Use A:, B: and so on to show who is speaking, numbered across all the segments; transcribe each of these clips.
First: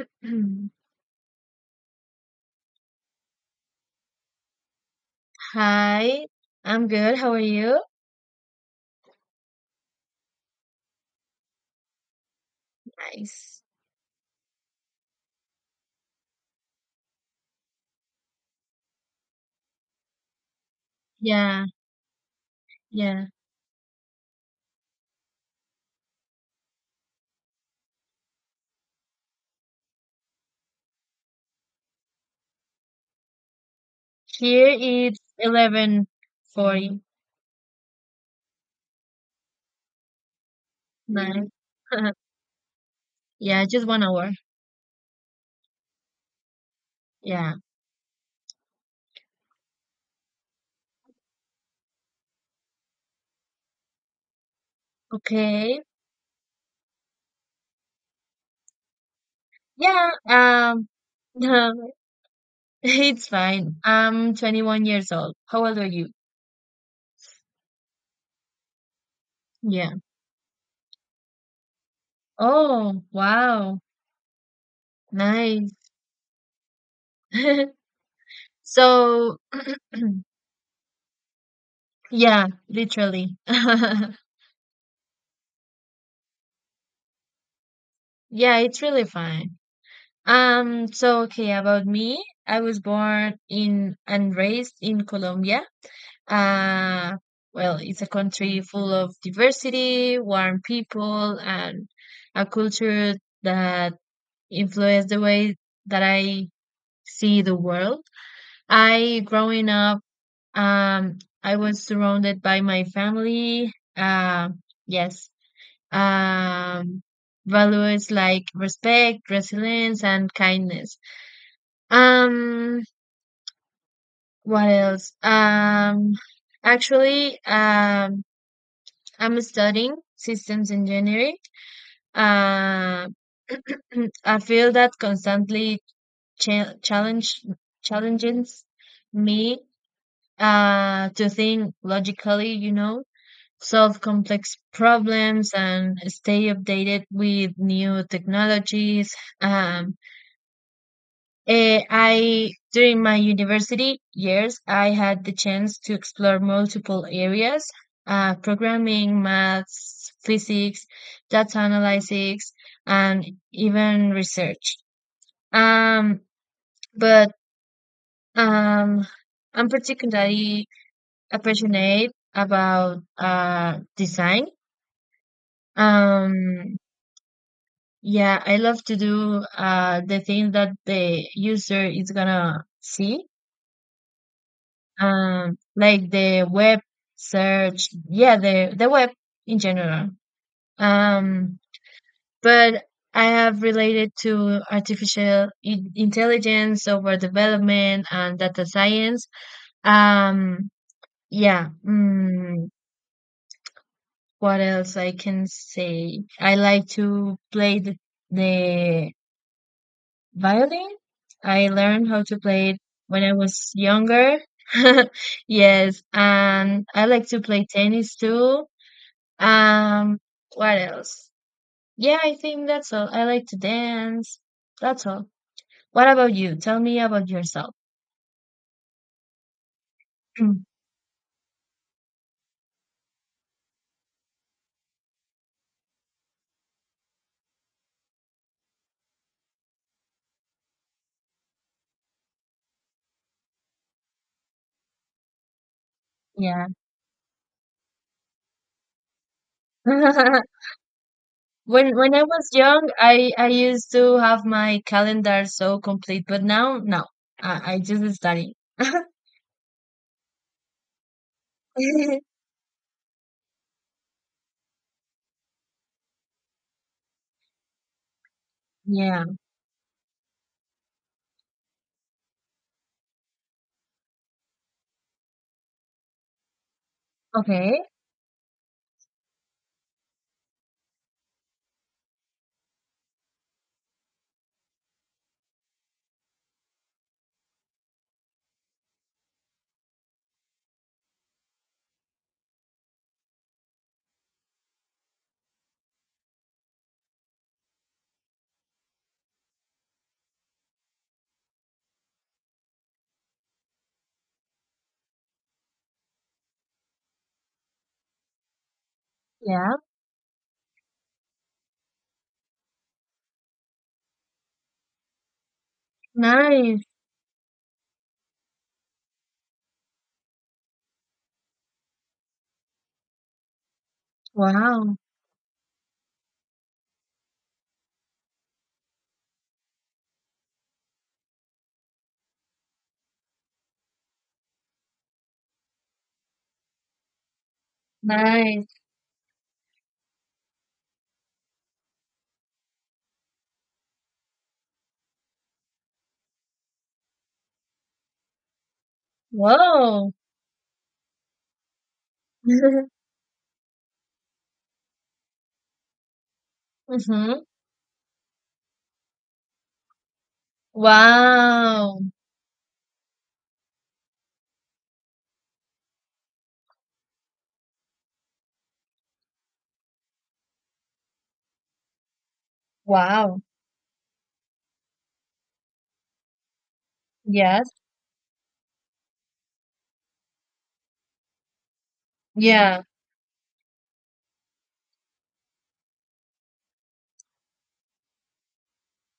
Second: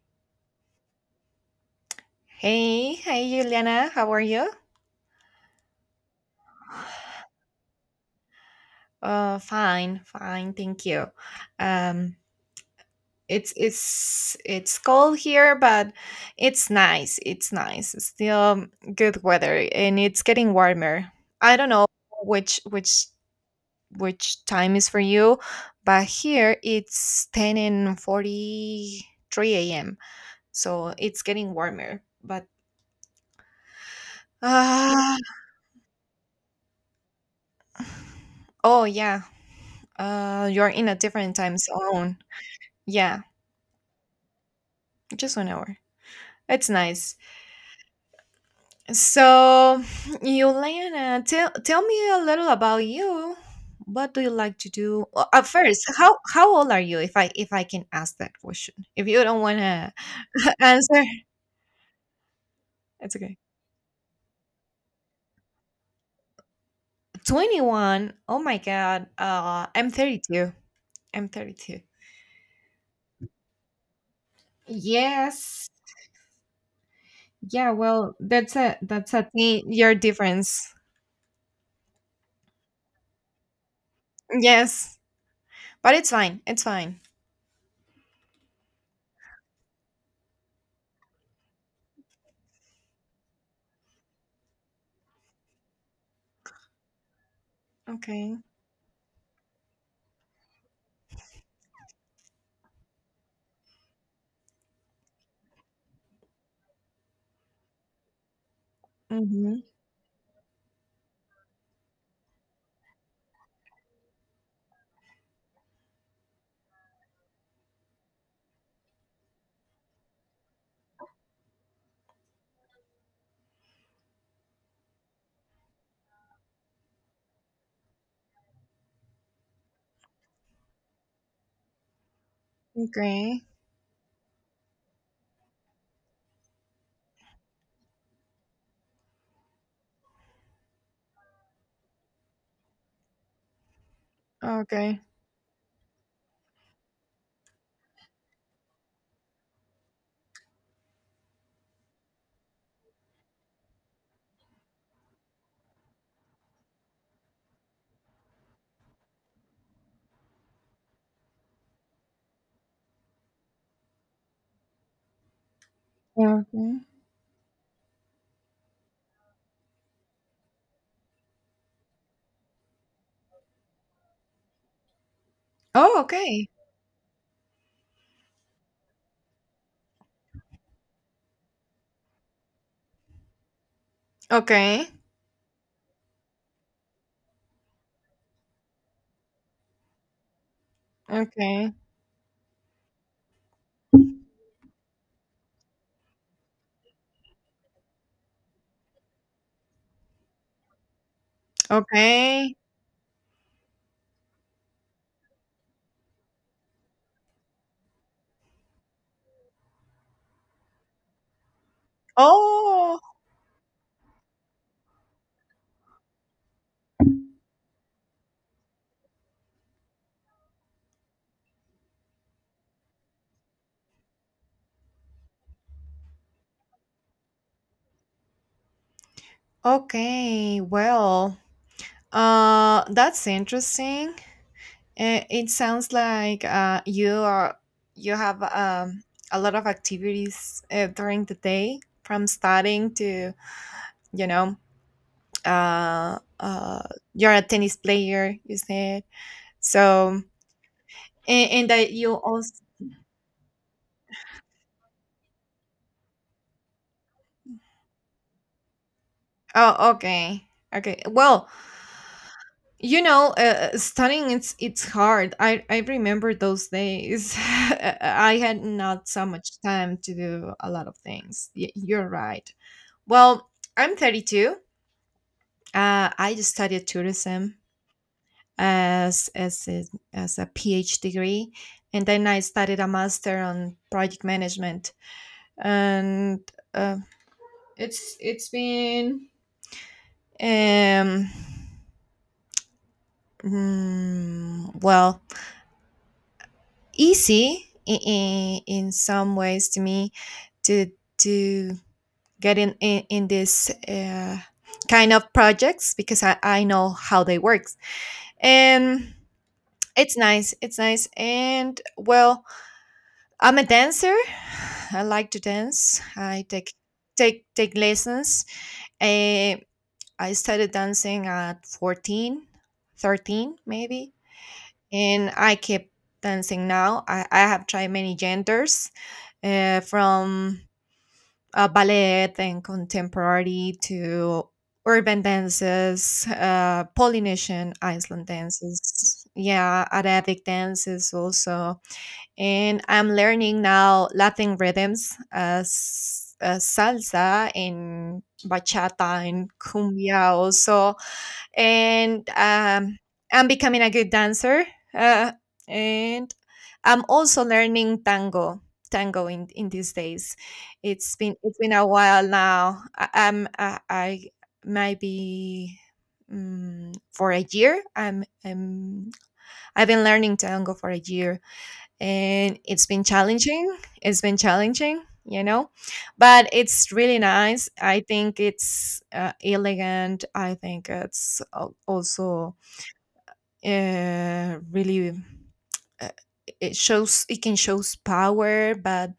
A: Hey, hey, Juliana, how are you?
B: Hi, I'm good. How are you?
A: Fine, fine, thank you. Um, it's
B: Nice.
A: it's it's cold here, but it's nice. It's nice. It's still good weather, and it's getting warmer. I
B: Yeah,
A: don't know which which
B: yeah.
A: which time is for you, but here it's 10:43 a.m. So it's getting warmer. But
B: Here
A: uh,
B: it's 11:49.
A: oh yeah, you're in a different time zone. Yeah,
B: Yeah, just 1 hour.
A: just 1 hour. It's nice.
B: Yeah.
A: So, Yolana, tell me a little about you. What do you like to do? Well,
B: Okay.
A: first, how old are you? If I can ask that question, if you don't want to
B: Yeah,
A: answer, it's
B: it's
A: okay.
B: fine. I'm 21 years old. How old are you?
A: 21. Oh my god. I'm
B: Yeah.
A: 32. I'm 32.
B: Oh, wow.
A: Yes.
B: Nice.
A: Yeah. Well, that's a
B: So,
A: teen year difference.
B: yeah, literally.
A: Yes, but it's fine. It's fine.
B: Yeah, it's really fine. So okay, about me, I was born in and raised in Colombia. Uh, well, it's a
A: Okay.
B: country full of diversity, warm people, and a culture that influenced the way that I see the world. I,
A: Mm-hmm.
B: growing up, I was surrounded by my family. Uh, yes. Um, values like respect, resilience, and kindness, um, what else? Actually, I'm studying systems engineering. Uh,
A: Okay.
B: a field that constantly cha- challenge challenges me to think logically, you know, solve complex
A: Okay.
B: problems and stay updated with new technologies. Um, Eh, I During my university years, I had the chance to explore multiple areas, programming, maths, physics, data analysis, and even research. Um,
A: Mhm.
B: but um, I'm particularly passionate about design.
A: Oh, okay.
B: Um, yeah, I love to do the thing that the user is gonna see,
A: Okay.
B: like the web search, yeah, the web in general. Um,
A: Okay.
B: but I have related to artificial intelligence, software development, and data science. Um, yeah.
A: Okay.
B: What else I can say? I like to play the violin. I learned how to play it
A: Oh,
B: when I was younger. Yes, and I like to play tennis too. Um, what else? Yeah, I think that's all. I like to dance. That's all. What about you? Tell me about yourself.
A: okay. Well, that's interesting. It sounds like you are you have a lot of activities during the day, from studying to you know, uh,
B: Yeah.
A: uh, you're a tennis player. You said so, and that
B: When
A: you
B: I was
A: also.
B: young, I used to have my calendar so complete, but now no. I just study.
A: Oh, okay. Okay. Well, you know studying it's hard. I remember those days. I had not
B: Yeah.
A: so much time to do a lot of things. You're right. Well, I'm 32. I just studied tourism
B: Okay.
A: as as a, as a phd degree, and then I studied a master on project management, and uh, it's been um well, easy in some ways to me to to get in this kind of projects because I know how they work, and
B: Yeah.
A: it's nice. It's nice. And well, I'm a dancer. I like to dance. I take
B: Nice.
A: take lessons. Eh, I started dancing at 14, 13 maybe,
B: Wow.
A: and I keep dancing now. I have tried many genders, from ballet and contemporary to urban dances, Polynesian Iceland
B: Nice.
A: dances, yeah, Arabic dances also. And I'm learning now Latin rhythms as salsa and bachata and
B: Whoa.
A: cumbia also, and I'm becoming a good dancer. Uh, and I'm
B: Mm-hmm.
A: also learning tango, tango in these days. It's been a
B: Wow.
A: while now. I might be for a year. I'm I've been learning tango for a year, and it's been
B: Wow.
A: challenging. It's been challenging, you know, but it's really
B: Yes.
A: nice. I think it's elegant. I think it's also
B: Yeah.
A: really uh, it shows. It can shows power, but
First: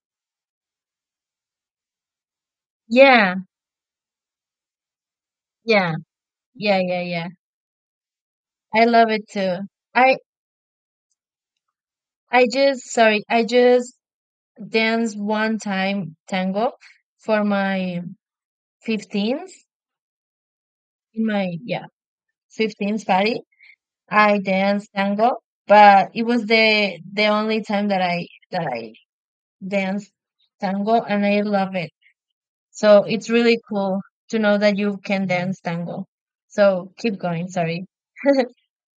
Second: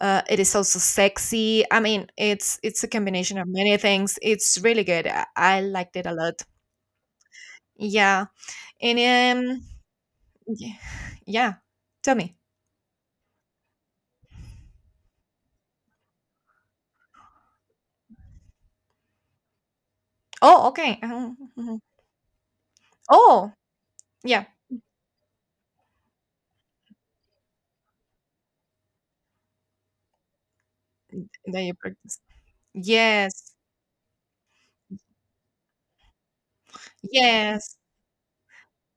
A: it is also sexy. I mean, it's a
B: Yeah.
A: combination of many things. It's really good. I
B: Yeah,
A: liked it a lot.
B: yeah, yeah, yeah.
A: Yeah.
B: I
A: And
B: love it too. I
A: y- yeah, tell me.
B: I just danced one time tango for my 15th
A: Oh, okay.
B: in my
A: Mhm.
B: yeah, 15th party.
A: Oh
B: I
A: yeah.
B: danced tango, but it was the only time that I danced tango and I
A: And you
B: love it.
A: practice.
B: So it's
A: Yes,
B: really cool to know that you can dance tango. So keep going,
A: yes.
B: sorry.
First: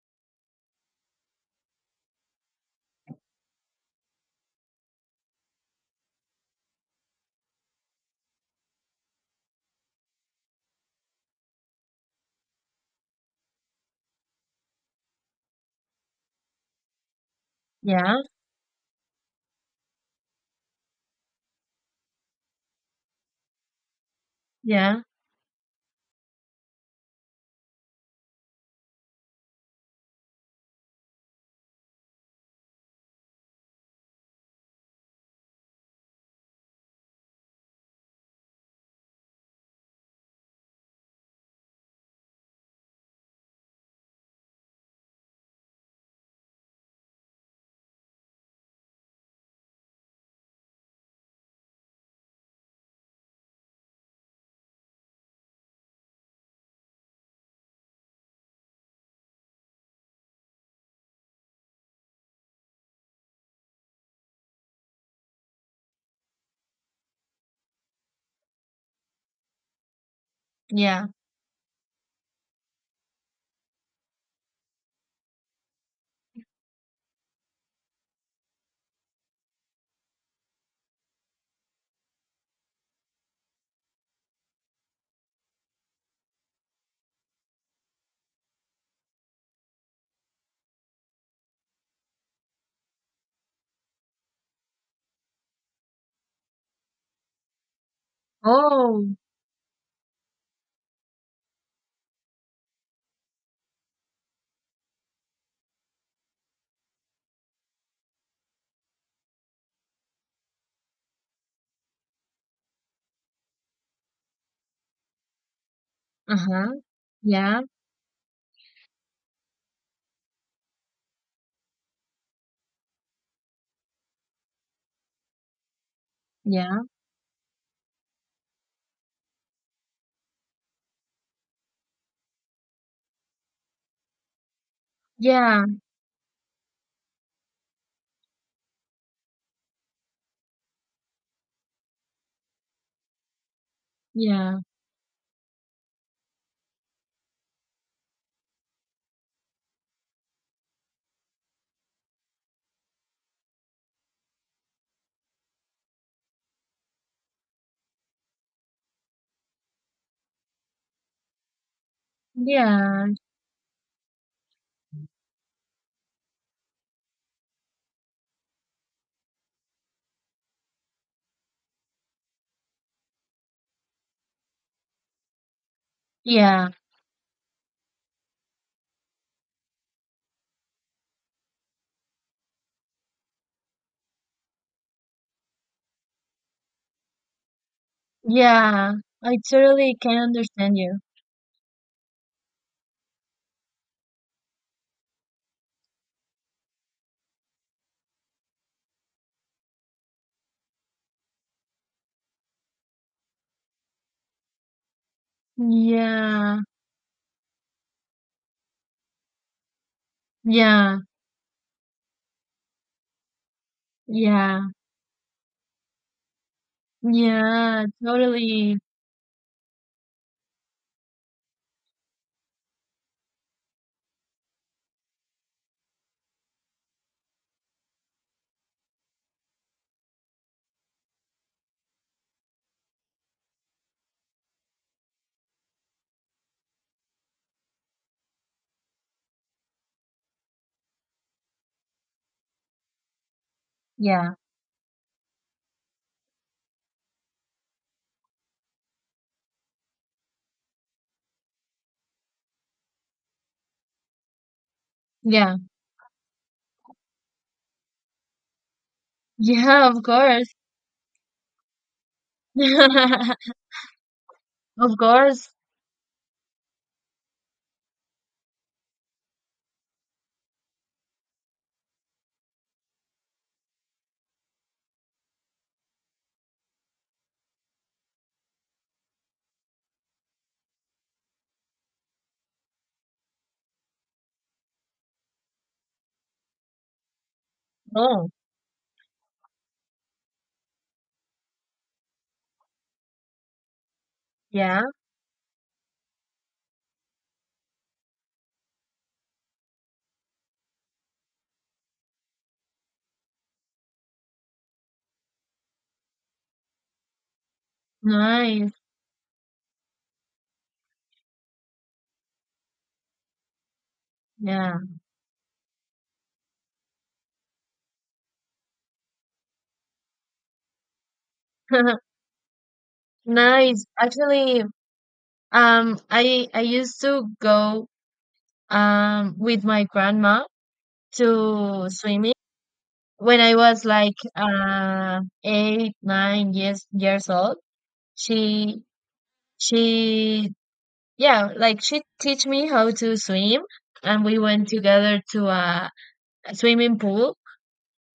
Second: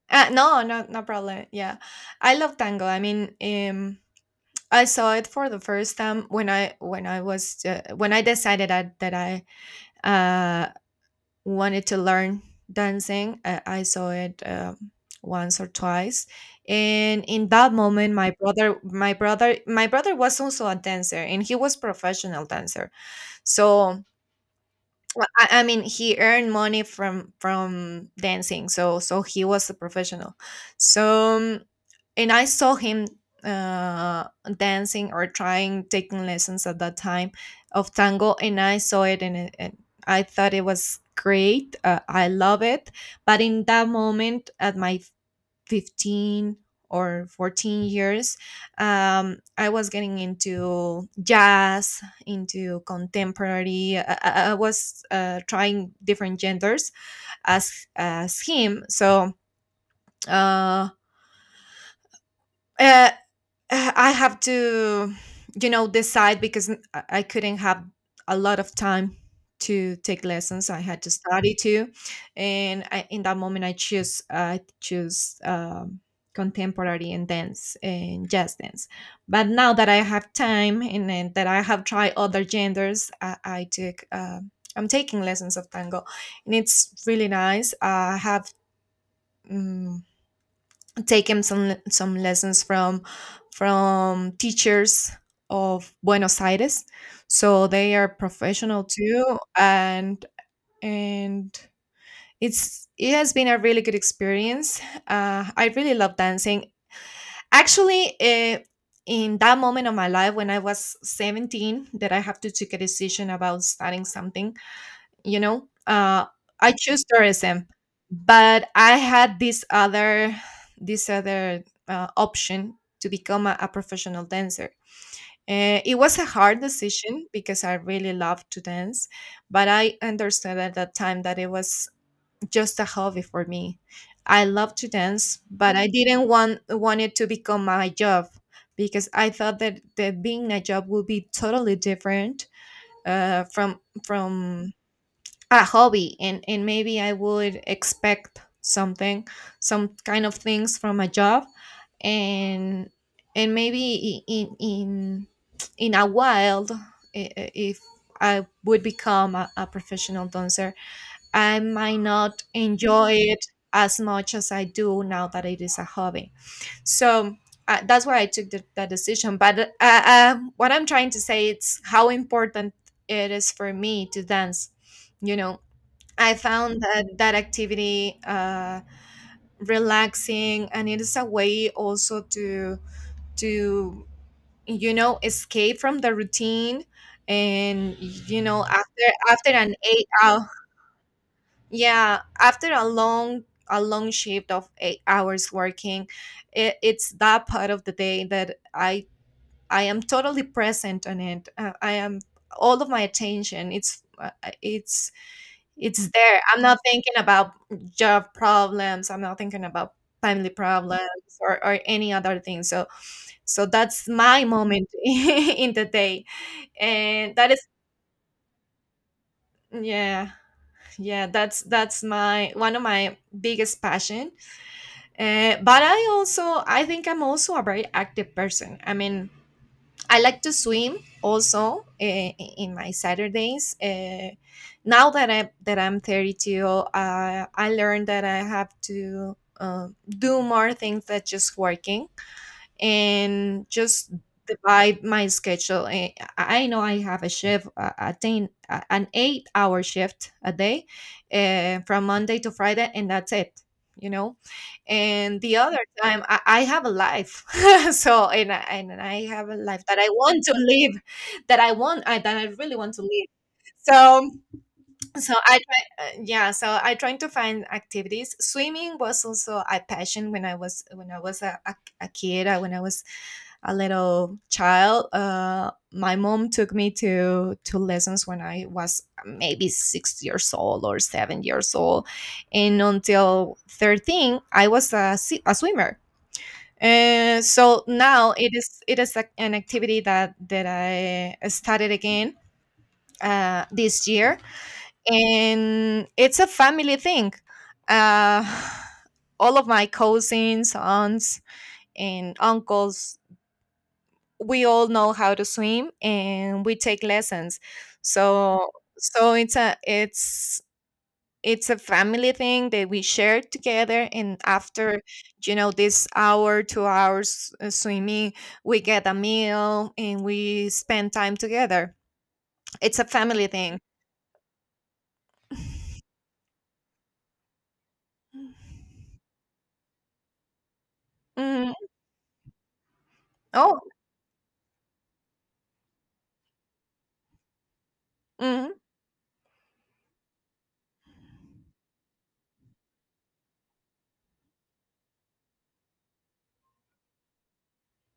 A: No, no, no problem. Yeah, I love tango. I mean, I saw it for the first time when I was when I decided that I uh wanted to learn dancing. I saw it once or twice, and in that moment,
B: Yeah,
A: my brother was also a dancer, and he was professional dancer. So,
B: yeah,
A: well, I mean, he earned money from dancing, so he was a professional. So and I saw him uh dancing or trying taking lessons at that time of tango, and I saw it and, and I thought it was great. I love it, but in that moment, at my 15 or 14 years, I was getting into jazz, into contemporary. I was trying different genders as him. So uh, uh, I have to, you know, decide because I couldn't have a lot of time to take lessons. I had
B: yeah.
A: to study too, and in that moment, I choose contemporary and dance and jazz dance. But now that I have time and, then that I have tried other genders, I took. I'm taking lessons of tango, and it's really nice. I have. mm, taken some lessons from teachers of Buenos Aires, so they are professional
B: Oh,
A: too, and and it's it has been a really good experience. I really love dancing. Actually, in that moment of my life when I was 17, that I have to take a decision about starting something, you know
B: uh-huh.
A: I choose
B: Yeah,
A: tourism, but I had this other this other option to become a professional dancer. It was a hard
B: yeah,
A: decision because I really love to dance, but I understood at that time that it was just a hobby for me. I love to dance,
B: yeah,
A: but I didn't want it to become my job because I thought that, that being a job would be totally different uh, from
B: yeah,
A: from a hobby, and maybe I would expect something, some kind of things from a job. and and maybe in a while, if I would become a professional dancer, I might not
B: yeah,
A: enjoy it as much as I do now that it is a hobby. So that's why I took that decision. But what I'm trying to say is how important it is for me to dance, you know. I
B: yeah,
A: found that that activity relaxing, and it is a way also to to you know escape from the routine, and you know
B: yeah. I
A: after an
B: totally
A: eight
B: can
A: hour
B: understand you.
A: yeah, after a long shift of 8 hours working, it, it's that part of the day that I am totally present on it. I am all of my attention. It's It's there.
B: Yeah,
A: I'm not thinking about job problems. I'm not thinking about family
B: yeah,
A: problems or any other thing. So that's my
B: yeah,
A: moment in the day. And that is
B: yeah, totally.
A: yeah, yeah, that's my one of my biggest passion. But I also I think I'm also a very active person. I mean I like to swim also in my Saturdays. Now that I'm 32, I learned that I have to do more things than just working and just
B: Yeah,
A: divide my schedule. I know I have a shift, an 8 hour shift a day from Monday to Friday, and that's it. You know, and
B: yeah,
A: the other time I have a life, so and I have a life
B: yeah,
A: that
B: of
A: I want
B: course.
A: to live, that that I really want to live. So
B: Of
A: so
B: course.
A: I try, yeah so I trying to find activities. Swimming was also a passion when I was a kid. When I was a little child, my mom took me to lessons when I was maybe 6 years old or 7 years old, and until 13 I was a swimmer. And so
B: Oh,
A: now it is an activity that I started again this year,
B: yeah,
A: and it's a family thing. Uh, all of my cousins, aunts, and uncles, we all know how to swim, and we take lessons. So,
B: nice.
A: it's a it's a family thing that we share together. And
B: Yeah.
A: after you know this hour, 2 hours swimming, we get a meal and we spend time together. It's a family thing.
B: Nice. Actually, I used to go with my grandma
A: Mhm.
B: to swimming. When I
A: Oh.
B: was like 8, nine years old,
A: Mm-hmm.
B: she she, yeah, like she teach me how to swim and we went together to a swimming pool.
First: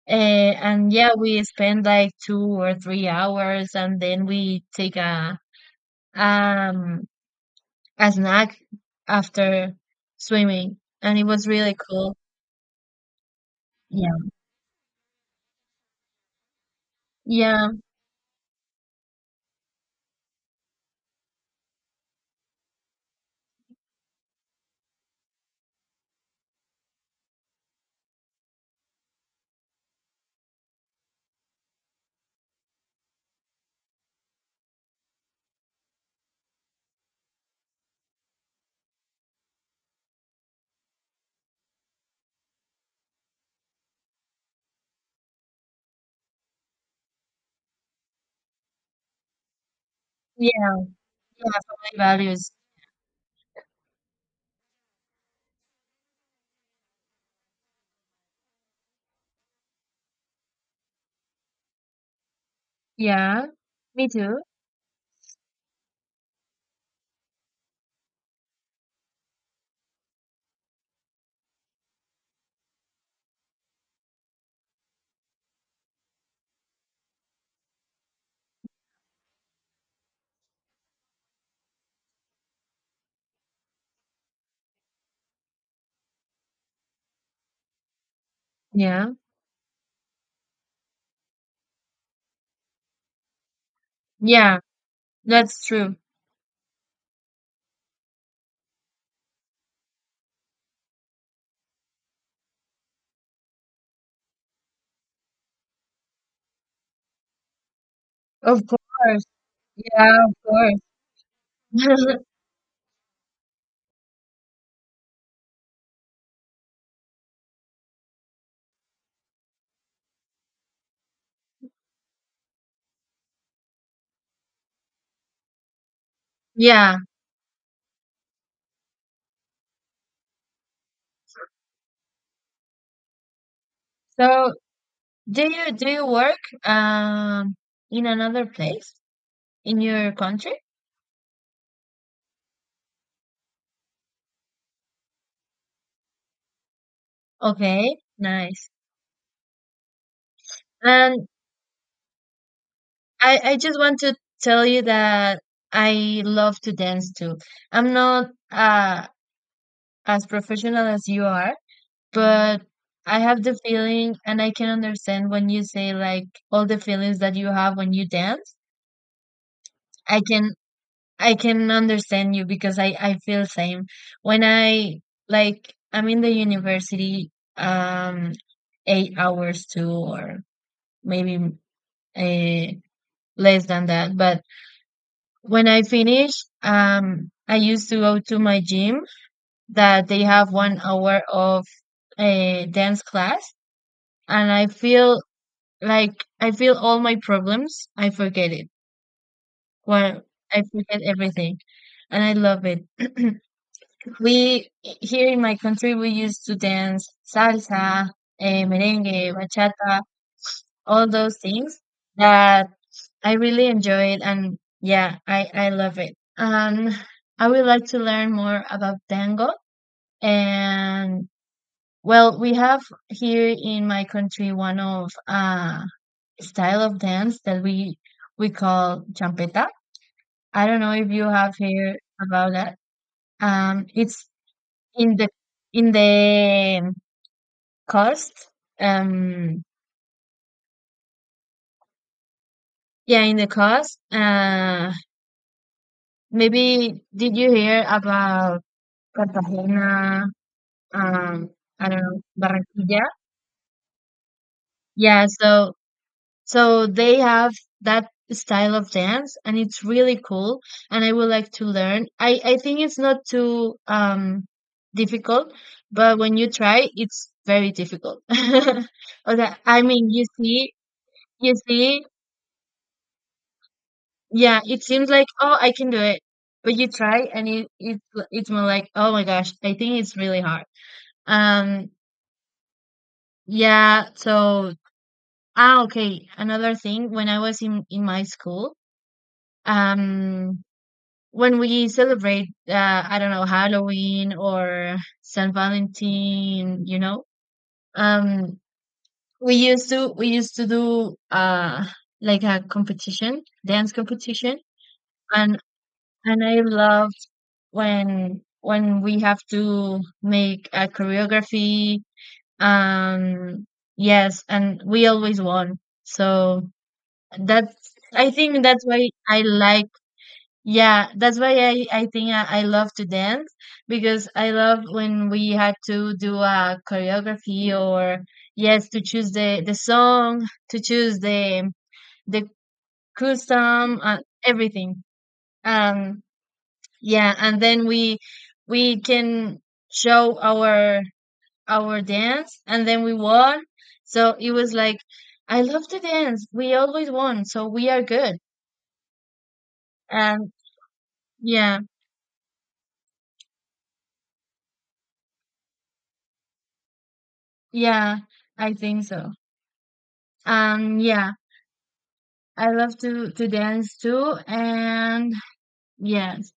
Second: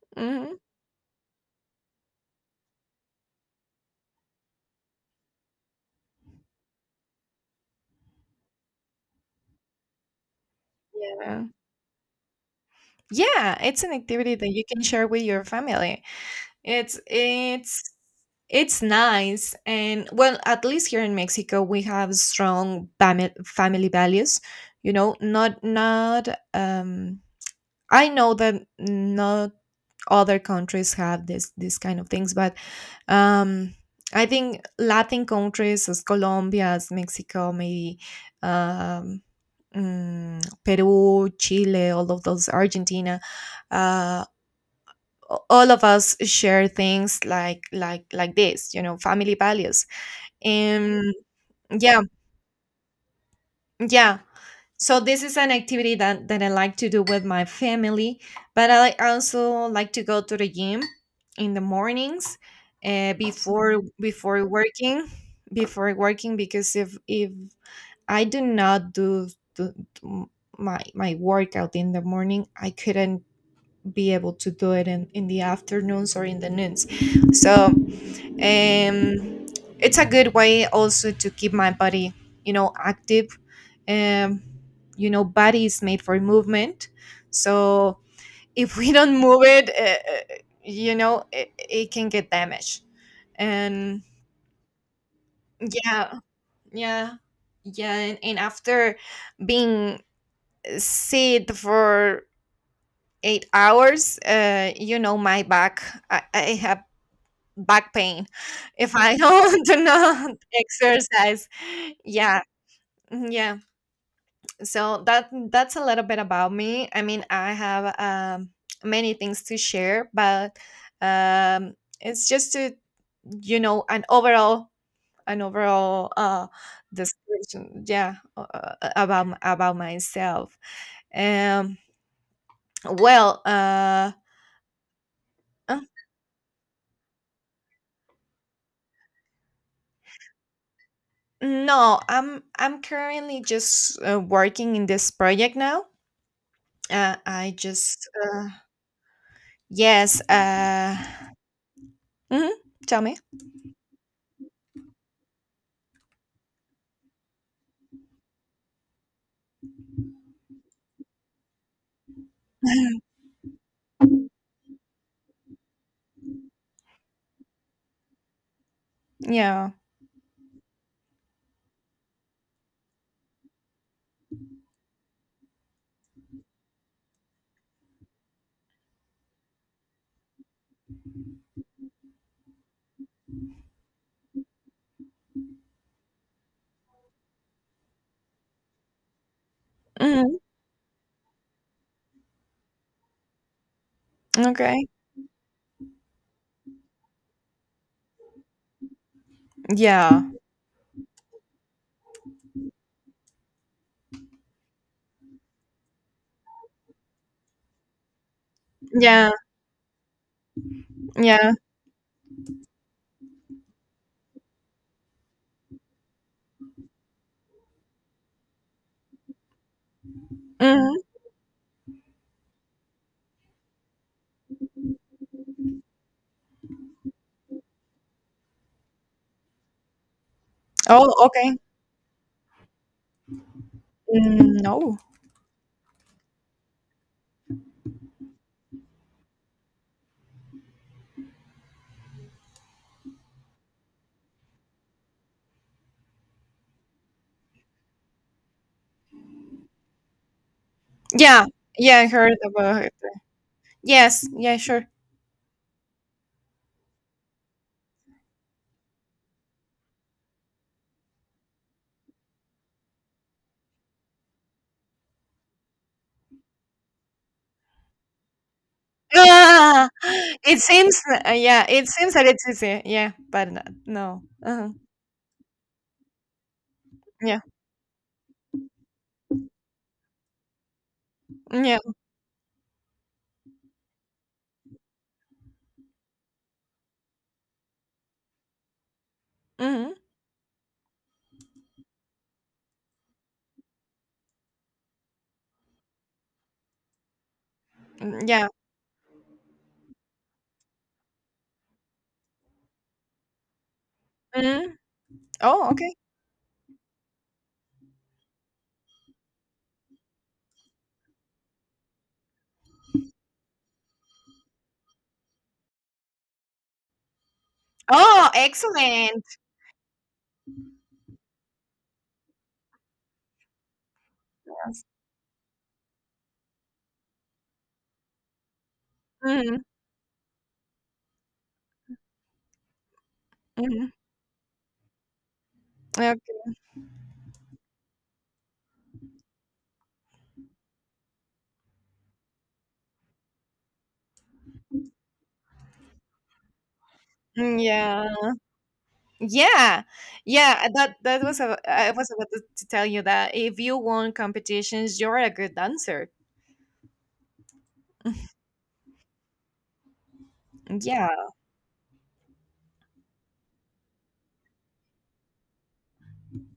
A: Mm-hmm.
B: And yeah, we spent like 2 or 3 hours and then we take a um snack after swimming and it
A: Yeah.
B: was really cool.
A: Yeah, it's an
B: Yeah.
A: activity that you can share with your family. It's
B: Yeah.
A: it's it's nice. And well, at least here in Mexico we have strong family values, you know, not not um I know that not other countries have this kind of things, but um I think Latin countries as Colombia, as Mexico, maybe um Peru, Chile, all of those, Argentina, uh, all of us share things like this, you know, family values.
B: Yeah.
A: And
B: Yeah. Family
A: yeah,
B: values.
A: yeah, so this is an activity that I like to do with my family. But I also like to go to the gym in the mornings,
B: Yeah. Me too.
A: before working, before working, because if I do not do, do my workout in the morning, I couldn't be able to do it in the afternoons or in the noons. So Um, it's a good way also to keep my body, you know, active. Um, you know, body is made for movement. So if we
B: Yeah.
A: don't move it, you know, it can get damaged. And
B: Yeah, that's true.
A: yeah, yeah, yeah. And after being sit for 8 hours, you know, my back, I have back pain
B: Of
A: if I
B: course.
A: don't do
B: Yeah,
A: not
B: of course.
A: exercise. Yeah, yeah. So that that's a little bit about me. I mean, I have many things to share, but um, it's just to an overall
B: Yeah.
A: description, yeah. About about myself. um well uh
B: So,
A: uh,
B: do you work um in another place in your country?
A: no, I'm currently just working in this project now. I
B: Okay,
A: just
B: nice.
A: Yes.
B: And
A: Hmm Tell me.
B: I just want to tell you that I love to dance too. I'm not as professional as you are, but I have the feeling and I can understand when you say like all the feelings that you have when you dance.
A: Yeah.
B: I can I can understand you because I feel same. When I like I'm in the university um 8 hours too, or maybe uh, less than that, but when I finish I used to go to my gym that they
A: hmm
B: have 1 hour of a dance class and I
A: Okay.
B: feel like I feel all my problems, I forget it. Well,
A: Yeah.
B: I forget everything and I love it. We here in my country we used to dance salsa, eh,
A: Yeah.
B: merengue, bachata, all those
A: Yeah.
B: things that I really enjoy it, and yeah, I love it. And I would like to learn more about tango.
A: hmm
B: And well, we have here in my country one of style of dance that we call champeta. I don't know if
A: Oh,
B: you have
A: okay.
B: heard about that. It's
A: Mm, no.
B: in the in the Cost? Um, yeah, in the cost. Maybe did you hear about Cartagena?
A: Yeah.
B: Um, I
A: Yeah,
B: don't
A: I
B: know,
A: heard about it.
B: Barranquilla.
A: Yes. Yeah, sure.
B: Yeah, so they have that style of dance, and it's really cool. And I would like to learn. I think it's not too difficult, but when you try, it's very difficult. Okay, I
A: Ah,
B: mean, you
A: it
B: see,
A: seems,
B: you
A: yeah, it
B: see
A: seems that it's easy. Yeah, but not, no.
B: yeah,
A: Uh-huh.
B: it seems like, "Oh, I can do it." But you try
A: Yeah.
B: and it's more like, "Oh my gosh, I think it's really hard."
A: Yeah.
B: Um, yeah, so ah, okay, another thing, when I was in my school,
A: hmm
B: um, when we celebrate, I don't know, Halloween or Saint Valentine, you know,
A: Yeah.
B: um, we used to do, like a competition, dance competition,
A: hmm
B: and
A: Oh, okay.
B: and I love when we have to make a choreography, um yes, and we always won. So that's, I
A: Oh,
B: think that's why
A: excellent.
B: I like. Yeah, that's why I love to dance, because I love when we had to do a choreography. Or yes, to choose the
A: hmm
B: the song, to choose the the
A: hmm
B: custom and everything.
A: Okay.
B: um yeah, and then we can show our dance and then we won. So it was like I love to dance. We always won,
A: Mm,
B: so we are
A: yeah.
B: good.
A: Yeah,
B: And
A: yeah. That was
B: yeah,
A: I was about to tell you that if you won competitions, you're a good dancer.
B: yeah, I think so.
A: Yeah.
B: Yeah, I love to dance too, and yes.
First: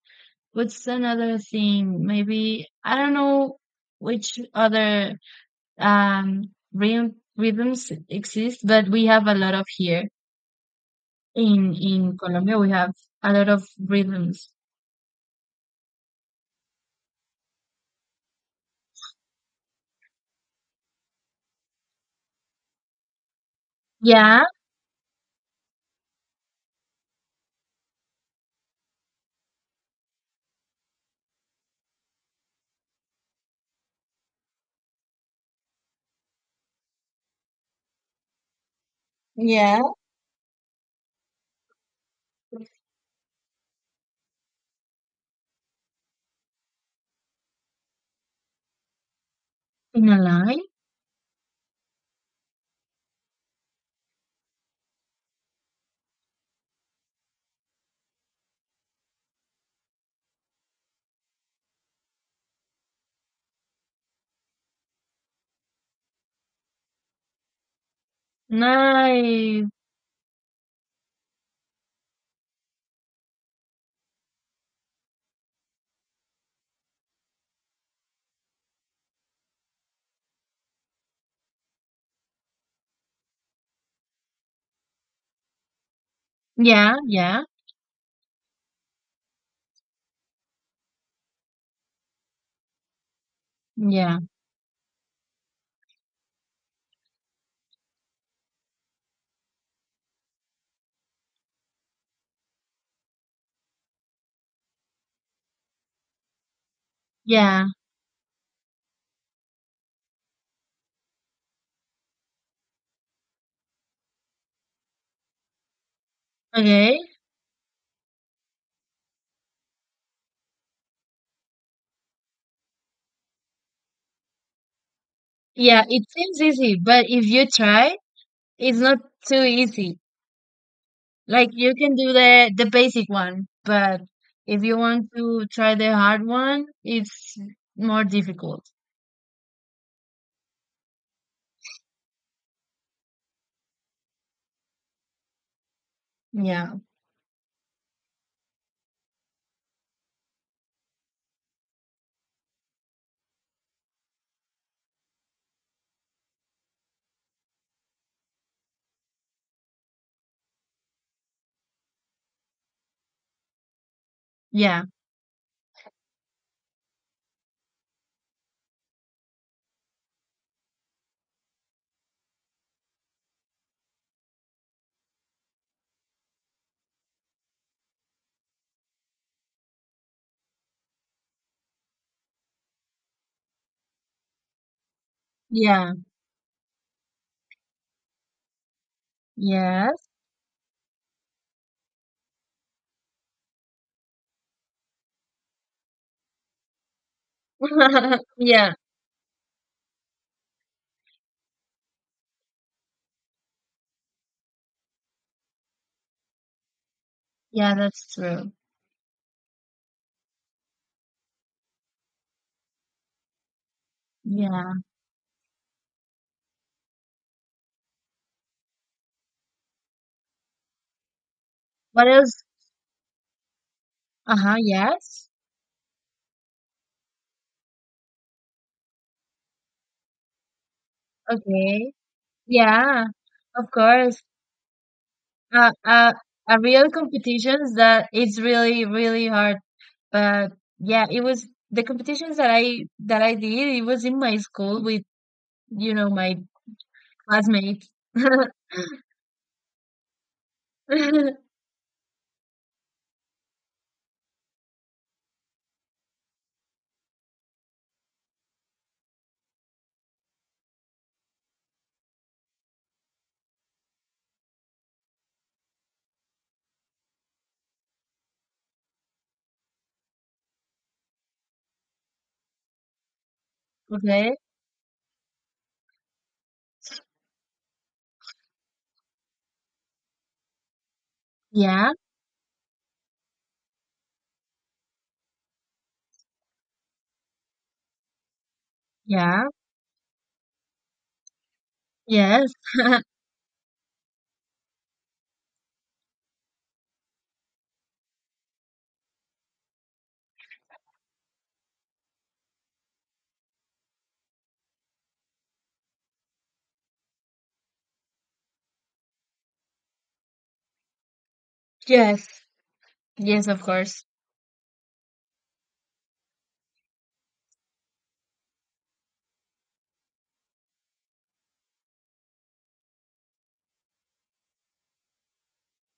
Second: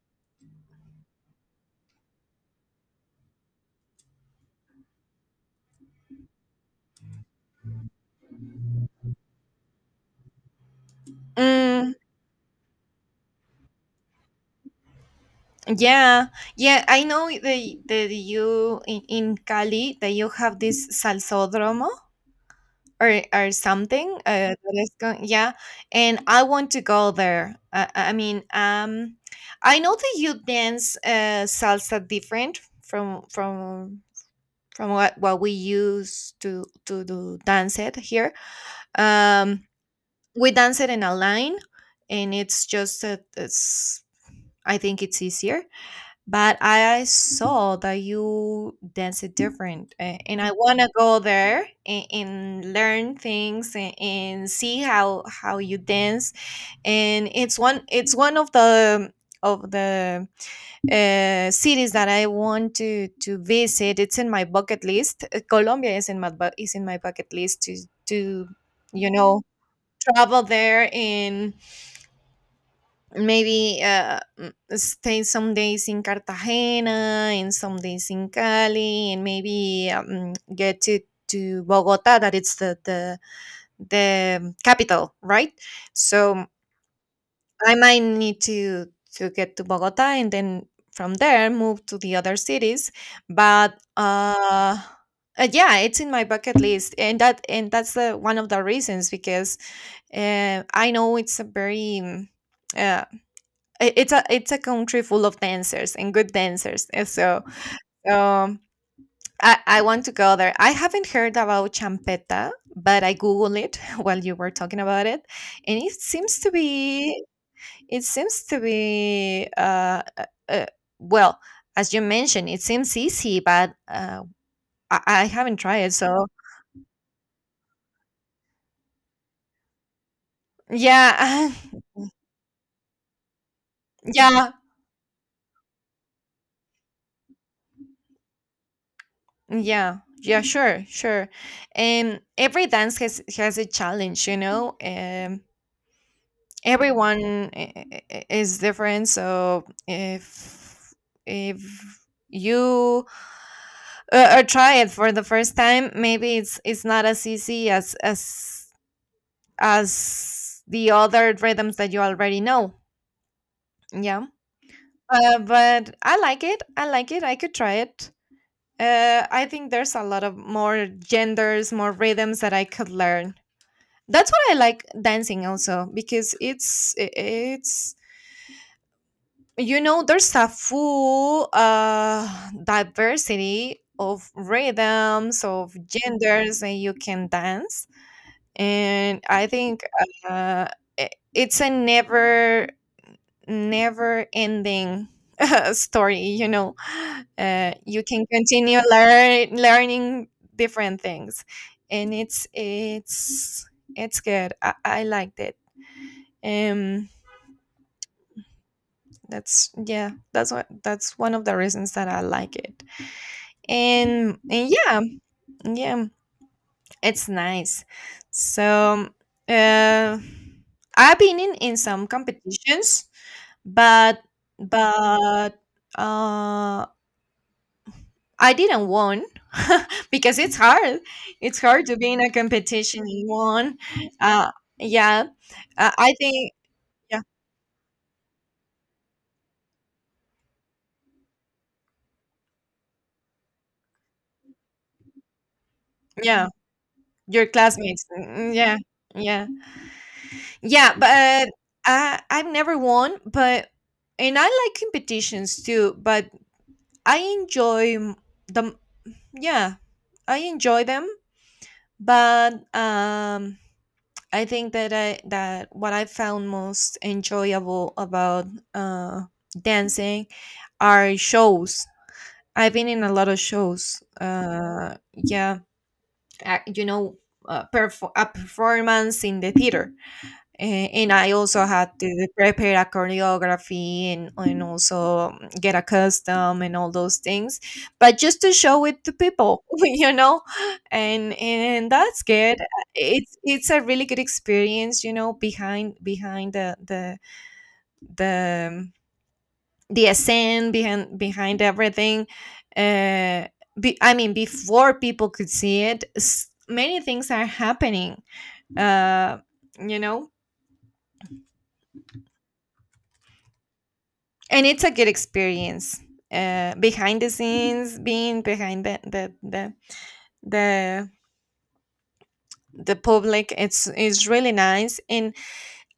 B: What's another thing? Maybe I don't know which other um rhythms exist, but we have a lot of here. In
A: Mm,
B: in Colombia, we have a lot of rhythms.
A: yeah, yeah. I know that you in Cali, that you have this salsódromo or something.
B: Yeah,
A: That is going, yeah, and I want to go there. I mean, I know that you dance salsa different from what we use to do dance it here. um
B: yeah,
A: we dance it in a line, and it's just that it's I think it's easier, but I saw that you dance it different,
B: in a
A: and I
B: line.
A: want to go there and learn things, and see how you dance. And it's one of the cities that I want to visit. It's in my bucket list. Colombia is in my is in my bucket list to you know
B: Nice.
A: travel there, and maybe stay some days in Cartagena and some days in Cali, and maybe get to Bogota, that it's the capital, right? So
B: Yeah, yeah,
A: I might need to get to Bogota and then from there move to the other cities. But
B: yeah,
A: Yeah, it's in my bucket list, and that's the, one of the reasons because I know it's a very uh, it's a country full of dancers and good dancers, and so
B: yeah.
A: um, I want to go there. I haven't heard about Champeta, but I googled it while you were talking about it, and it seems to
B: Okay.
A: be it seems to be, uh, uh, uh, well, as you mentioned, it seems easy, but I haven't tried
B: Yeah,
A: it.
B: it
A: So,
B: seems easy, but if you try, it's not too easy. Like
A: yeah,
B: you can do the basic one, but
A: yeah,
B: if you want to try the hard one, it's more difficult.
A: yeah, yeah, sure, sure. And every dance has a challenge, you know?
B: Yeah,
A: Everyone is different. So, if, you try it for the first time, maybe it's not as easy as as the other rhythms that you already know. Yeah.
B: yeah,
A: But I like it. I like it. I could try it. I think there's a lot of more genders, more rhythms that I could learn. That's what I like dancing also because it's there's a full diversity of rhythms of
B: yeah,
A: genders that you can dance, and I think
B: yes.
A: uh, i- it's a never ending story, you know. You can
B: Yeah,
A: continue learn, learning different things, and it's good. I liked it. Um
B: yeah, that's true.
A: that's Yeah, that's one of the reasons that I like it, and
B: Yeah.
A: yeah, yeah, it's nice. So uh I've been in some
B: What else?
A: competitions, but
B: Uh-huh, yes.
A: but uh I didn't won because it's hard. It's hard
B: Okay.
A: to be in a competition
B: Yeah,
A: and
B: of
A: won.
B: course.
A: Uh, yeah,
B: Uh, uh,
A: I think
B: a real
A: yeah,
B: competitions that it's really, really hard. But yeah, it was the competitions that I did, it was in my school with, you know, my
A: yeah, your
B: classmates.
A: classmates. Mm, mm, yeah, yeah, yeah. But I I've never won, but and I like competitions too. But I enjoy them. Yeah, I enjoy them. But I think that I that what I found most enjoyable about uh dancing are shows. I've been in a lot of shows.
B: Okay.
A: Yeah, I, you know, a performance in the theater, and I also
B: Yeah,
A: had to prepare a choreography, and also get a custom and all those things, but just to show it to
B: yeah,
A: people, you know, and that's
B: yes.
A: good. It's a really good experience, you know, behind behind the the essence behind behind everything. Uh, I mean, before people could see it, many things are happening. Uh, you know,
B: Yes. Yes, of course.
A: and it's a good experience. Behind the scenes, being behind the, the public, it's really nice. And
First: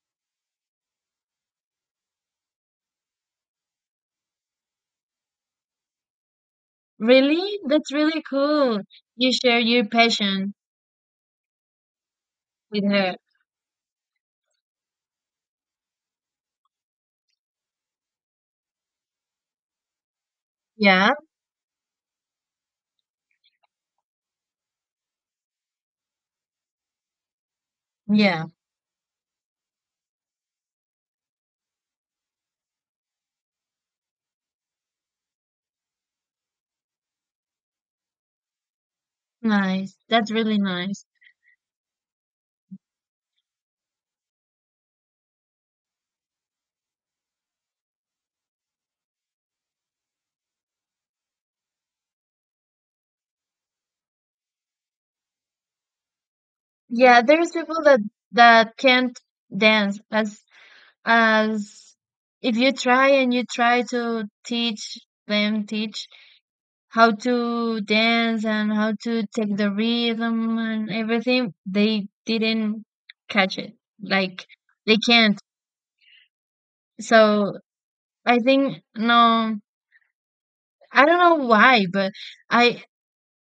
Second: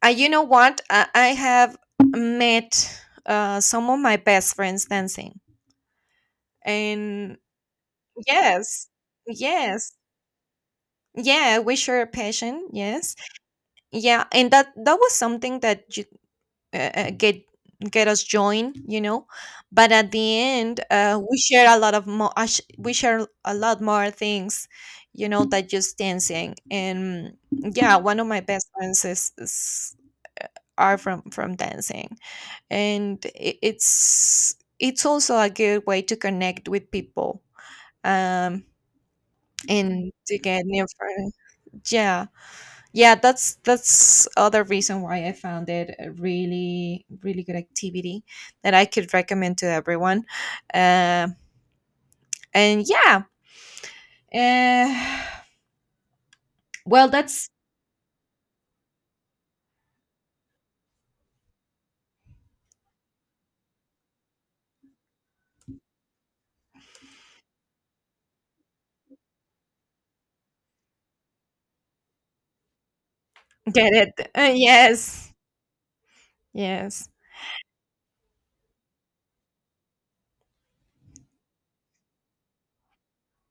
A: you know what? I have met some of my best friends dancing, and
B: Really? That's really cool.
A: yes,
B: You share your
A: yes.
B: passion
A: Yeah, we share a passion.
B: with her.
A: Yes, yeah, and that was something that uh, uh, get get us joined, you know. But at the end,
B: Yeah,
A: we share a lot of more. We share a lot more things, you know, that just dancing. And mm, yeah, one of my
B: yeah.
A: best friends is are from dancing, and I it's also a good way to connect with people. Um,
B: Nice.
A: and
B: That's
A: to
B: really
A: get new
B: nice.
A: friends. Yeah, yeah, that's other reason why I found it a really really good activity that I could recommend to everyone. uh, and yeah, uh, well,
B: Yeah, there's
A: that's
B: people that can't dance as as if you try and you try to teach them teach how to dance and how to take the rhythm and everything, they didn't catch it.
A: get it,
B: Like they
A: yes,
B: can't.
A: yes.
B: So I think no, I don't know why, but I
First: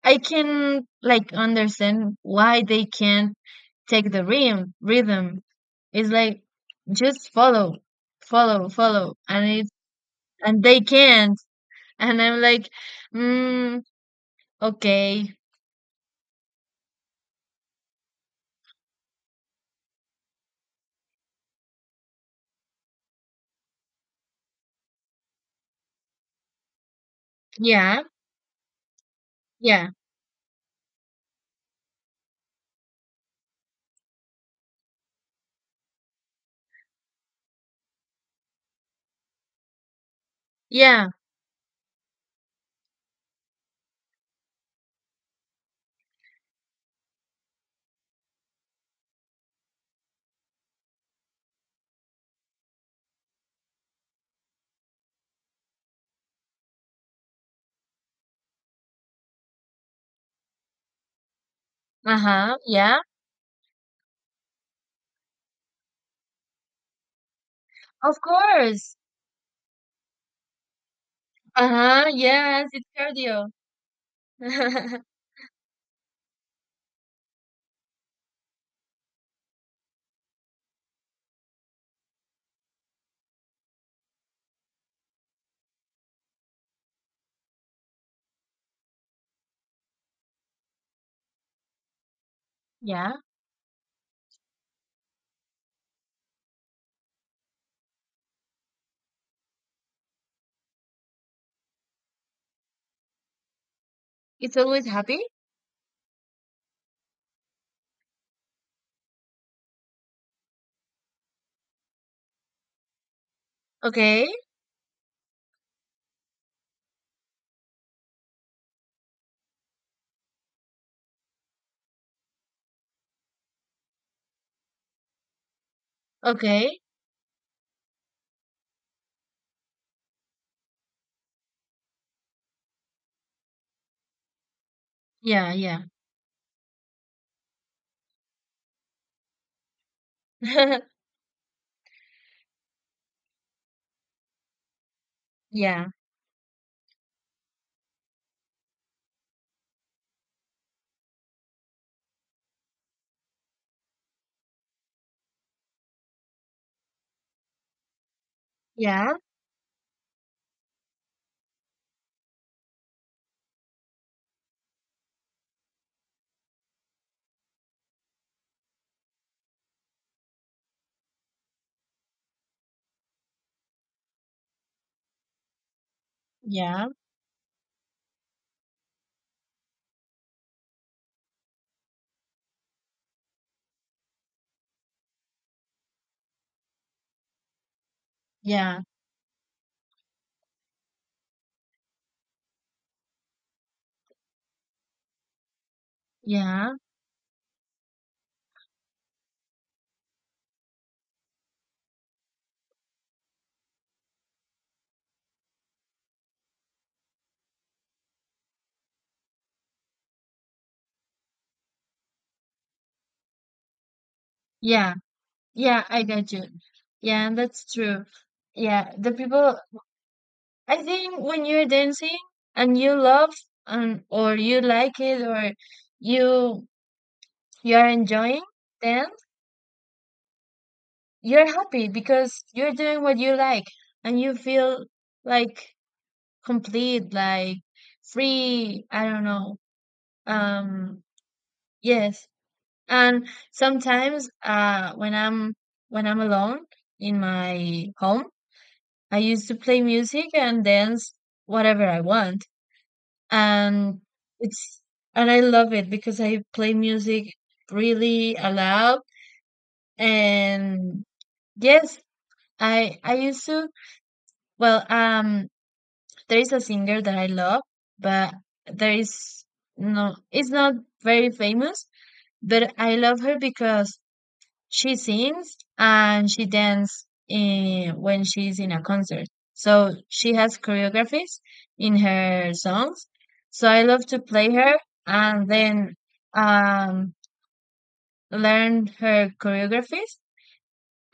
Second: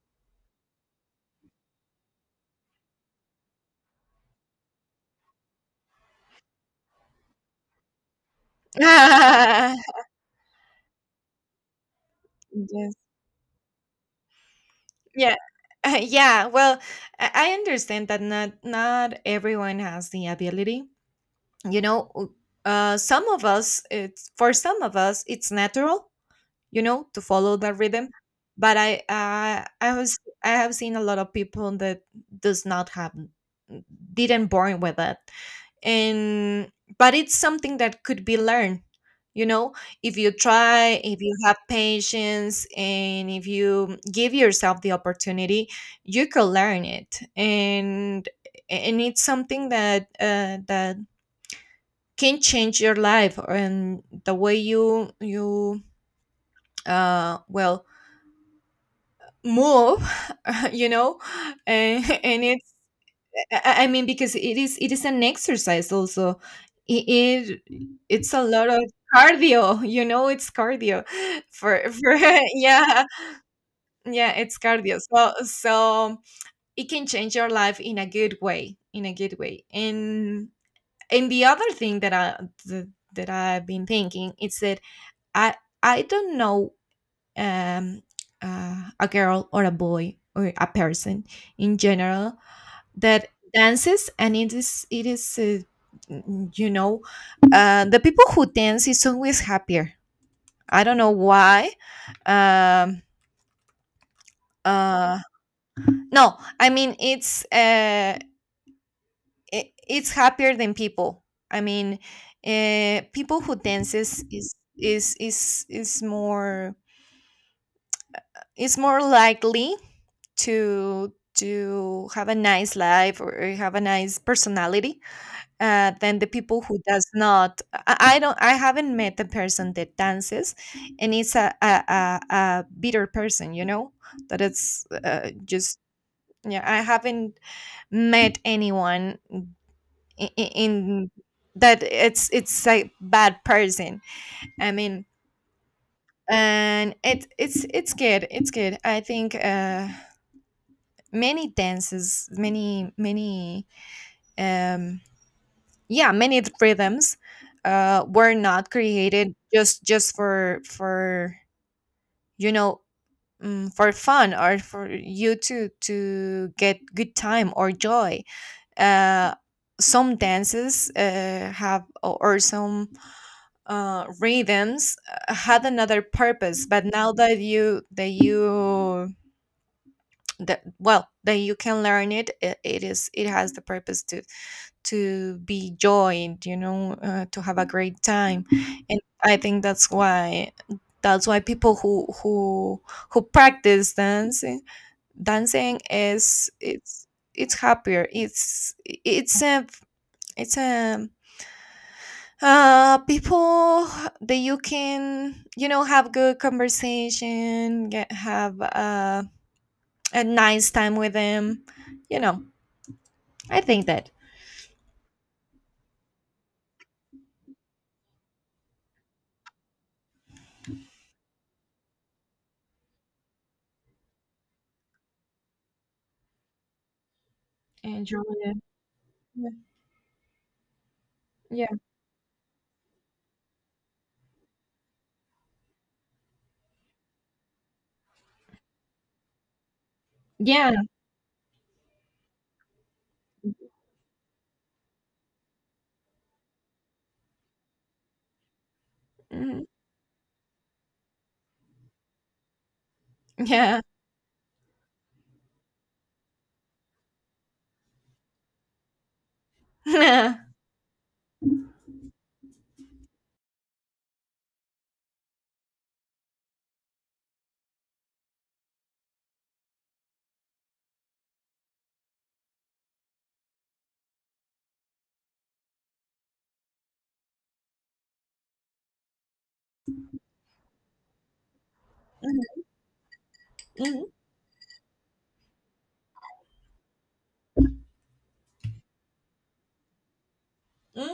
B: I can like understand why they can't take the rhythm. It's like just follow, follow, follow. and it
A: Yes.
B: and they can't, and I'm like, mm, okay.
A: Yeah. Yeah, well, I understand that not not everyone has the ability, you know. Some of us, it's for some of us it's natural, you know, to follow that
B: Yeah,
A: rhythm. But
B: yeah,
A: I was I have seen a lot of people that does not have didn't born with it, and but it's something that could be learned. You know, if you try,
B: yeah,
A: if you have patience, and if you give yourself the opportunity, you can learn it, and it's something that that can change your life and the way you you uh well move you know, and
B: uh-huh,
A: it's
B: yeah,
A: I mean because it is an exercise also. It
B: of
A: it's a lot of
B: course.
A: cardio, you know, it's cardio
B: Uh-huh,
A: for
B: yes, it's
A: yeah,
B: cardio.
A: yeah, it's cardio, so so it can change your life in a good way, in a good way. And the other thing that th- that I've been thinking is that i I don't know, um, a girl or a boy or a person in general
B: Yeah,
A: that dances, and it is you know, the people who dance is always happier. I don't know why. um
B: it's always happy.
A: uh no, I mean, it's it, it's happier than people. I mean, people who dances
B: Okay,
A: is more likely to have a nice life or have a nice personality, than the people who
B: okay,
A: does not. I, I don't, I haven't met a person that dances and it's a a bitter person, you know, that it's
B: yeah,
A: just
B: yeah.
A: yeah, I haven't met anyone in that it's a bad person, I mean.
B: Yeah,
A: And it it's good, it's good. I think many dances, many many um yeah, many rhythms were not
B: yeah,
A: created just for you know mm, for fun or for you to get good time or joy. uh some dances have or some rhythms had another purpose,
B: yeah,
A: but now that you that, well, that you can learn it, it it is it has the purpose to be joined, you know, to have a great time.
B: yeah,
A: And I think that's why people who practice dancing dancing is
B: yeah,
A: it's happier. It's it's a people that you can you know have good conversation, get have a nice time with them, you know, I think that.
B: yeah. Yeah, I get you. Yeah, that's true. Yeah, the people, I think when you're dancing and you love, and or you like it, or you you're
A: Enjoy
B: enjoying
A: it.
B: dance,
A: Yeah,
B: you're
A: yeah,
B: happy because you're doing what you like, and you feel like complete, like free, I don't know.
A: yeah.
B: Um, yes. And sometimes when I'm alone in my home I used to
A: Mhm.
B: play music and dance whatever I want.
A: Yeah.
B: And it's, and I love it because I play music really aloud. And yes, I used to, well, there is a singer that I love, but there is no, it's not very famous, but I love her because she sings and she dances when she's in a concert. So she has choreographies in her songs. So I love
A: Mm,
B: to play her and then um, learn her choreographies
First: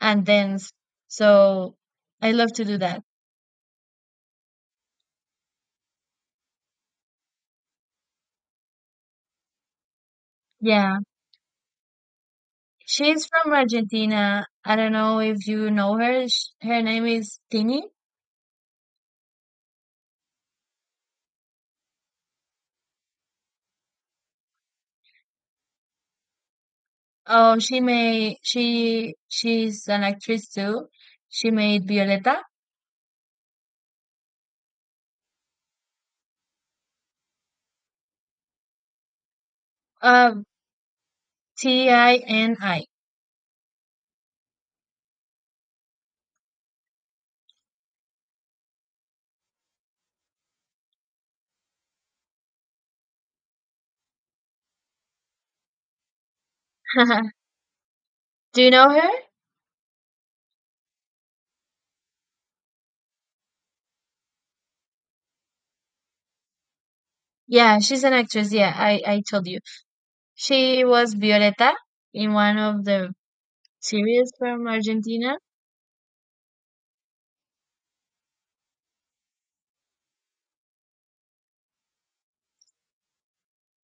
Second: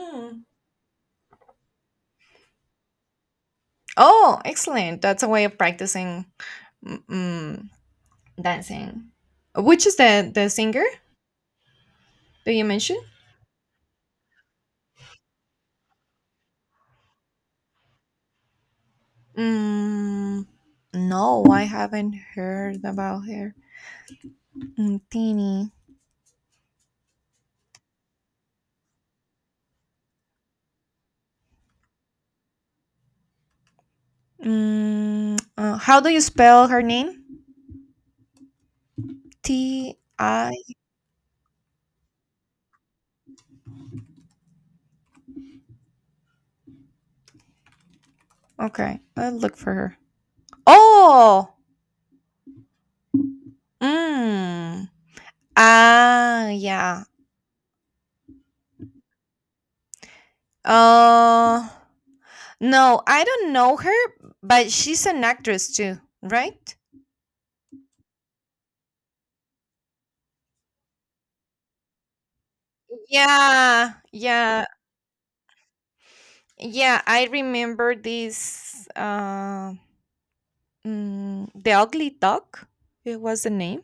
B: and dance. So I love to do that.
A: Oh, excellent. That's a way of practicing mm, mm, dancing. Which is the singer
B: Yeah.
A: that you mentioned?
B: She's from Argentina. I don't know if you know her. Her name is Tini.
A: Mm, no, I haven't heard about her. Mm, Tini.
B: Oh, she's an actress too. She made Violeta.
A: Mm, how do you spell her name? T
B: Uh,
A: I.
B: Tini.
A: Okay, I'll look for her. Oh. Mm. Ah, yeah.
B: Do you know her?
A: Uh No, I don't know her, but she's an actress too, right?
B: Yeah, she's an actress. Yeah, I told you. She was Violeta in one of the
A: Yeah,
B: series from
A: yeah,
B: Argentina.
A: yeah. I remember this. The Ugly Duck. It was the name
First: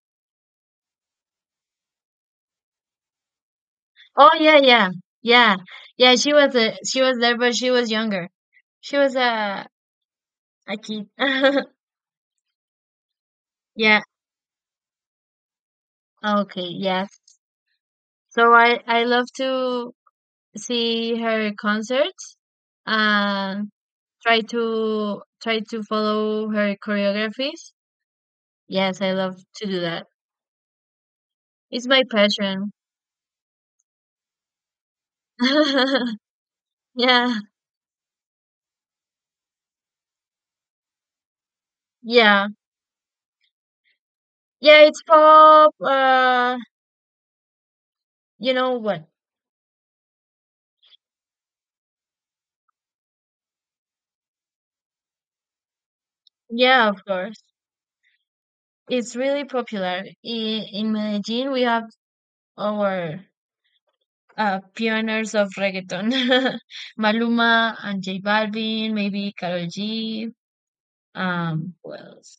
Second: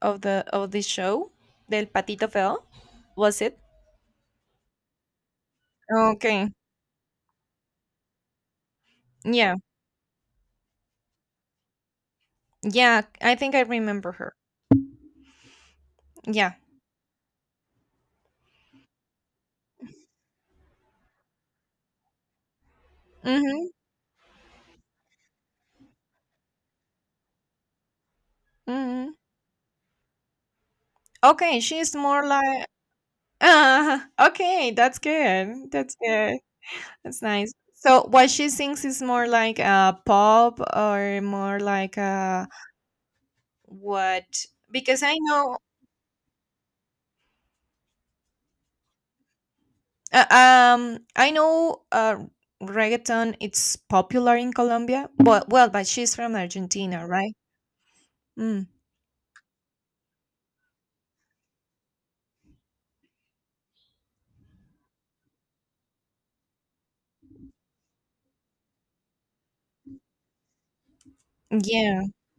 A: of the show. Del Patito Feo. Was it?
B: Oh yeah, yeah, yeah, yeah. She
A: Okay.
B: was a, she was there, but she was younger. She was
A: Yeah,
B: a kid.
A: yeah. I think I
B: Yeah.
A: remember her. Yeah.
B: Okay. Yes. So I love to see her concerts
A: Mm-hmm.
B: and try to follow her choreographies. Yes,
A: Mm-hmm.
B: I love to do that.
A: Okay,
B: It's
A: she's
B: my
A: more like.
B: passion.
A: Okay, that's good. That's good. That's
B: Yeah,
A: nice. So what she sings is more like a pop or more like
B: yeah.
A: a what?
B: Yeah, it's
A: Because
B: pop. You know what?
A: I know, reggaeton. It's popular in Colombia, but well, but she's from
B: Yeah, of
A: Argentina, right?
B: course.
A: Mm.
B: It's really popular. In Medellin, we have our pioneers of reggaeton. Maluma and J Balvin, maybe Karol G. Who
A: Yeah.
B: else?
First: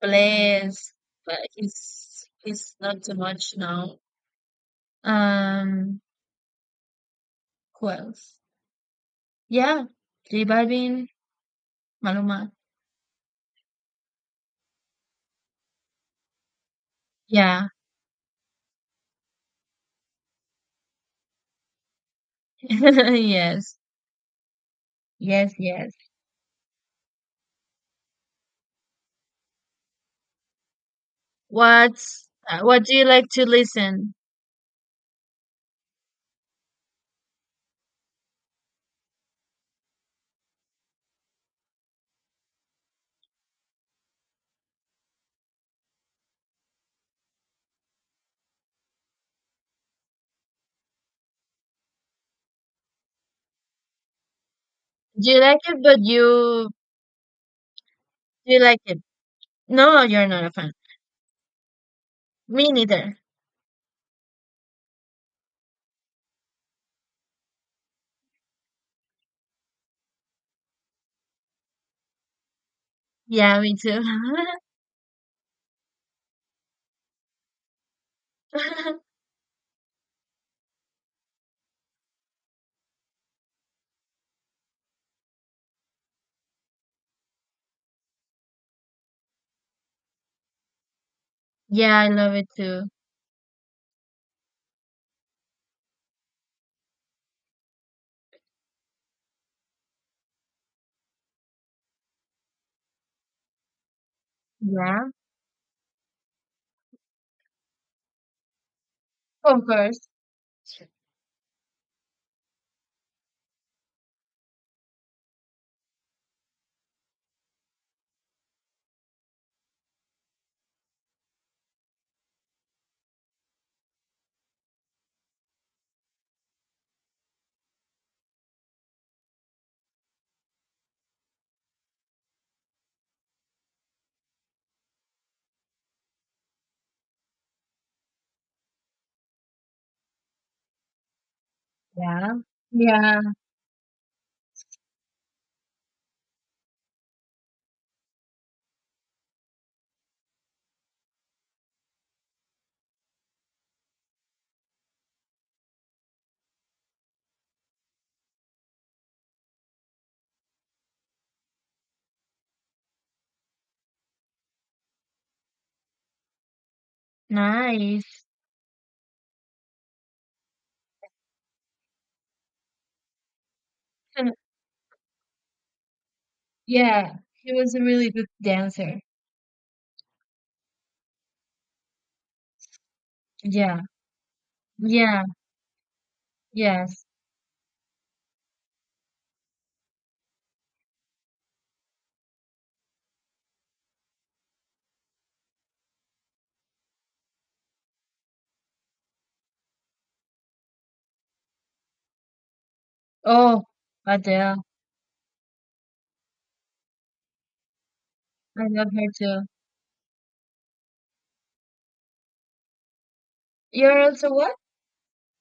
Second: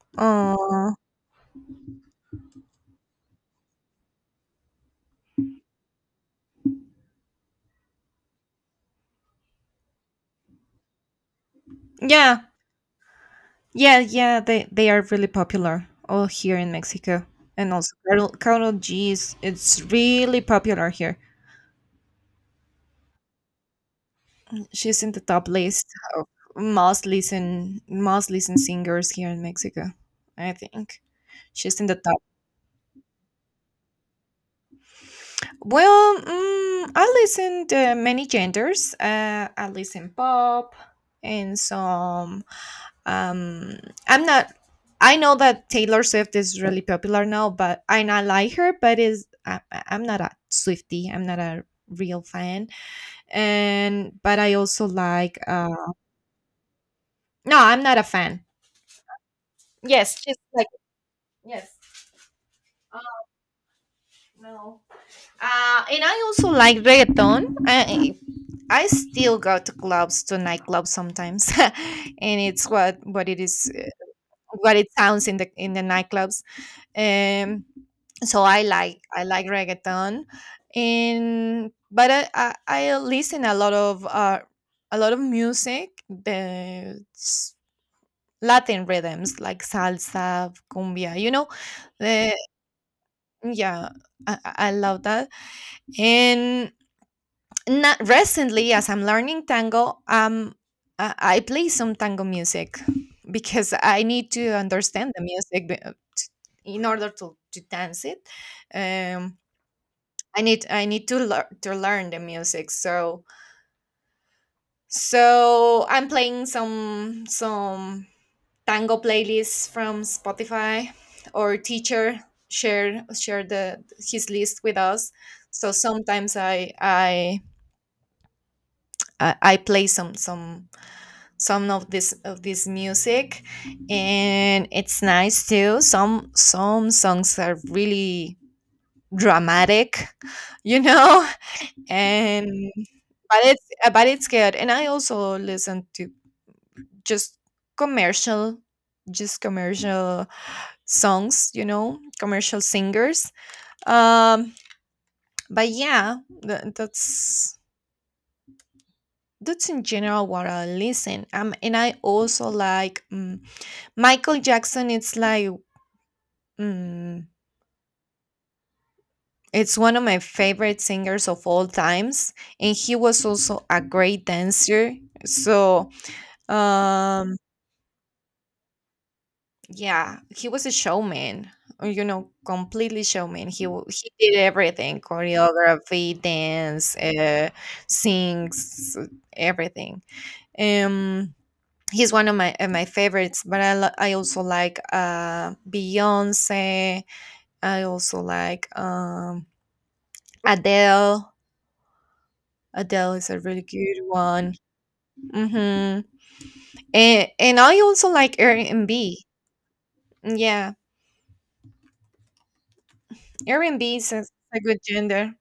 B: Bless,
A: Oh.
B: but he's not too much now. Um, who else? Yeah, J Balvin,
A: Yeah.
B: Maluma.
A: Yeah. Yeah. They are really popular all here in Mexico,
B: Yeah.
A: and also Carol G is it's really popular here.
B: Yes.
A: She's in the top
B: Yes,
A: list
B: yes.
A: of most listened singers here in Mexico. I think she's in the top.
B: What do you like to listen?
A: Well, mm, I listen to many genders. I listen pop and some. Um, I'm not. I know that Taylor Swift is really popular now, but and I like her, but is I- I'm not a Swiftie. I'm not a real fan, and but I also
B: Do
A: like.
B: you like it, but you
A: No, I'm not a fan.
B: do you like it? No,
A: Yes,
B: you're
A: she's
B: not a
A: like.
B: fan.
A: Yes.
B: Me
A: Uh,
B: neither.
A: no. And I also like reggaeton. I still go to clubs to nightclubs sometimes, and it's what it
B: Yeah,
A: is,
B: me too.
A: what it sounds in the nightclubs. Um, so I like reggaeton, and I listen a lot of Latin rhythms like salsa, cumbia. You know,
B: Yeah, I love
A: the
B: it too.
A: yeah, I I love that. And not recently, as I'm learning tango. I play some tango music because I need to
B: Yeah,
A: understand in order to dance it. Um,
B: of course.
A: I need to learn the music. So so I'm playing some tango playlists from Spotify. Our teacher share share the his list with us. So sometimes I play some of this music, and it's nice too. Some songs are really dramatic, you know.
B: Yeah.
A: and
B: Yeah.
A: but it's but it's good, and I also listen to just commercial just commercial songs, you know, commercial singers. um but yeah, tha- that's that's in general what I listen. And I also like Michael Jackson. It's like. Mm,
B: Nice.
A: it's one of my favorite singers of all times, and he was also a great
B: And,
A: dancer. So,
B: yeah,
A: um,
B: he was a really good dancer.
A: yeah, he was a showman, you know, completely showman.
B: Yeah.
A: He did everything:
B: Yeah.
A: choreography, dance,
B: Yes.
A: sings, everything. Um, he's one of my my favorites. But I also like Beyonce. I also like Adele. Adele is a
B: Oh,
A: really good one.
B: Adele.
A: Mm-hmm. And I also like
B: I love her
A: R&B.
B: too.
A: Yeah, R&B
B: You're
A: is a,
B: also what?
A: a good gender.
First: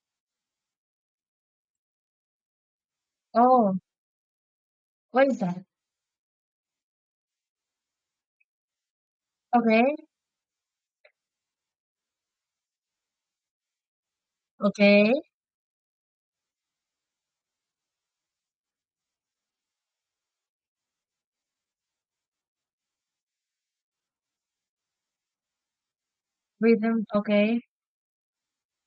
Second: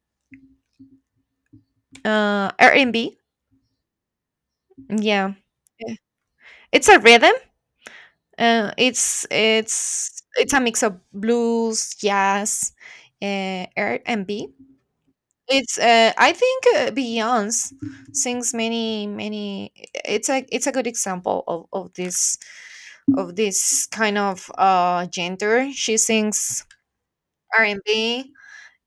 A: R&B.
B: Oh, what
A: Yeah.
B: is that?
A: Eh, it's a rhythm.
B: Okay,
A: It's a mix of blues, jazz, R&B.
B: okay.
A: It's I think Beyonce sings many many. It's a good example of this kind of gender. She sings
B: Rhythm, okay.
A: R&B, and B,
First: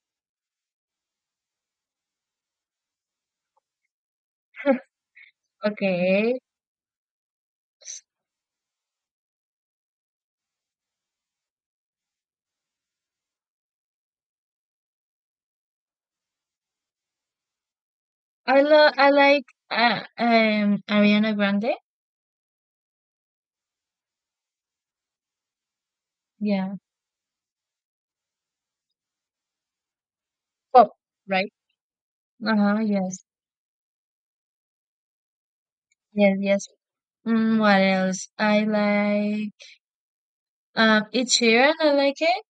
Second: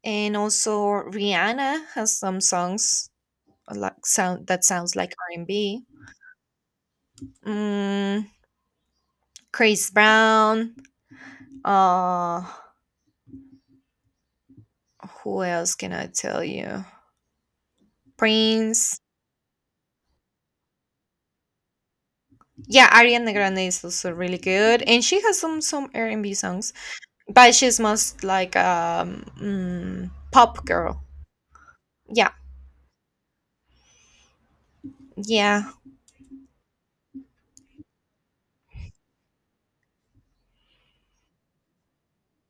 A: and also Rihanna has some songs a lot sound that sounds like R&B.
B: Okay.
A: Mm, Chris Brown. Uh, who else can I tell you? Prince.
B: I like Ariana Grande.
A: Yeah, Ariana Grande is also really good, and she has some R&B songs,
B: Yeah.
A: but she's most like um mm, pop
B: Pop,
A: girl.
B: right?
A: Yeah,
B: Uh-huh, yes.
A: yeah.
B: Yes, yes. What else? I like Ed Sheeran, I like it.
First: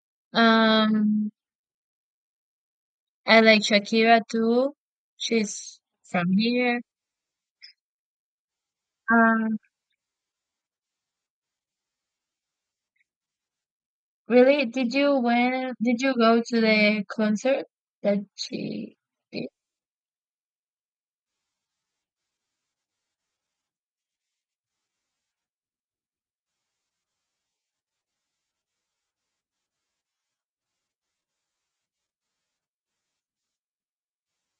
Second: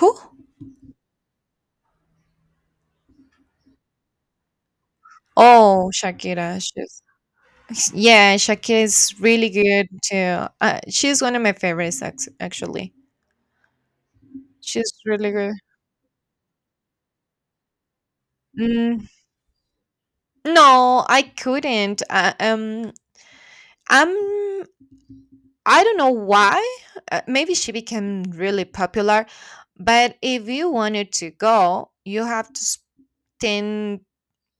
A: Who?
B: Um I like Shakira too. She's
A: Oh,
B: from
A: Shakira.
B: here.
A: She's. Yeah, Shakira is really
B: Um
A: good too. She's one of my favorites, actually.
B: really, did
A: She's
B: you
A: really good.
B: when did you go to the concert that she
A: Mm,
B: did?
A: no, I couldn't. I'm. I don't know why. Maybe she became really popular, but if you wanted to go, you have to spend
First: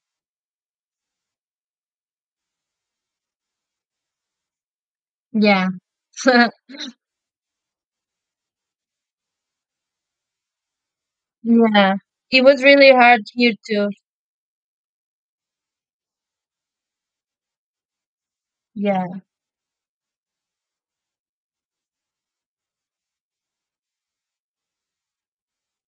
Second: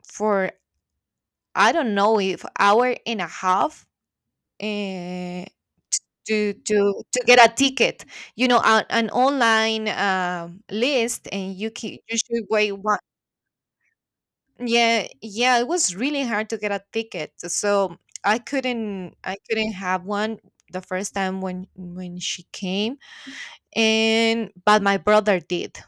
A: for I don't know if hour and a half, uh,
B: Yeah.
A: to to to get a ticket, you know, a, an online list, and you
B: Yeah.
A: can you
B: It
A: should
B: was
A: wait
B: really
A: one.
B: hard here too.
A: Yeah, yeah, it was really hard to get a ticket, so
B: Yeah.
A: I couldn't have one the first time when she came, and but my brother did,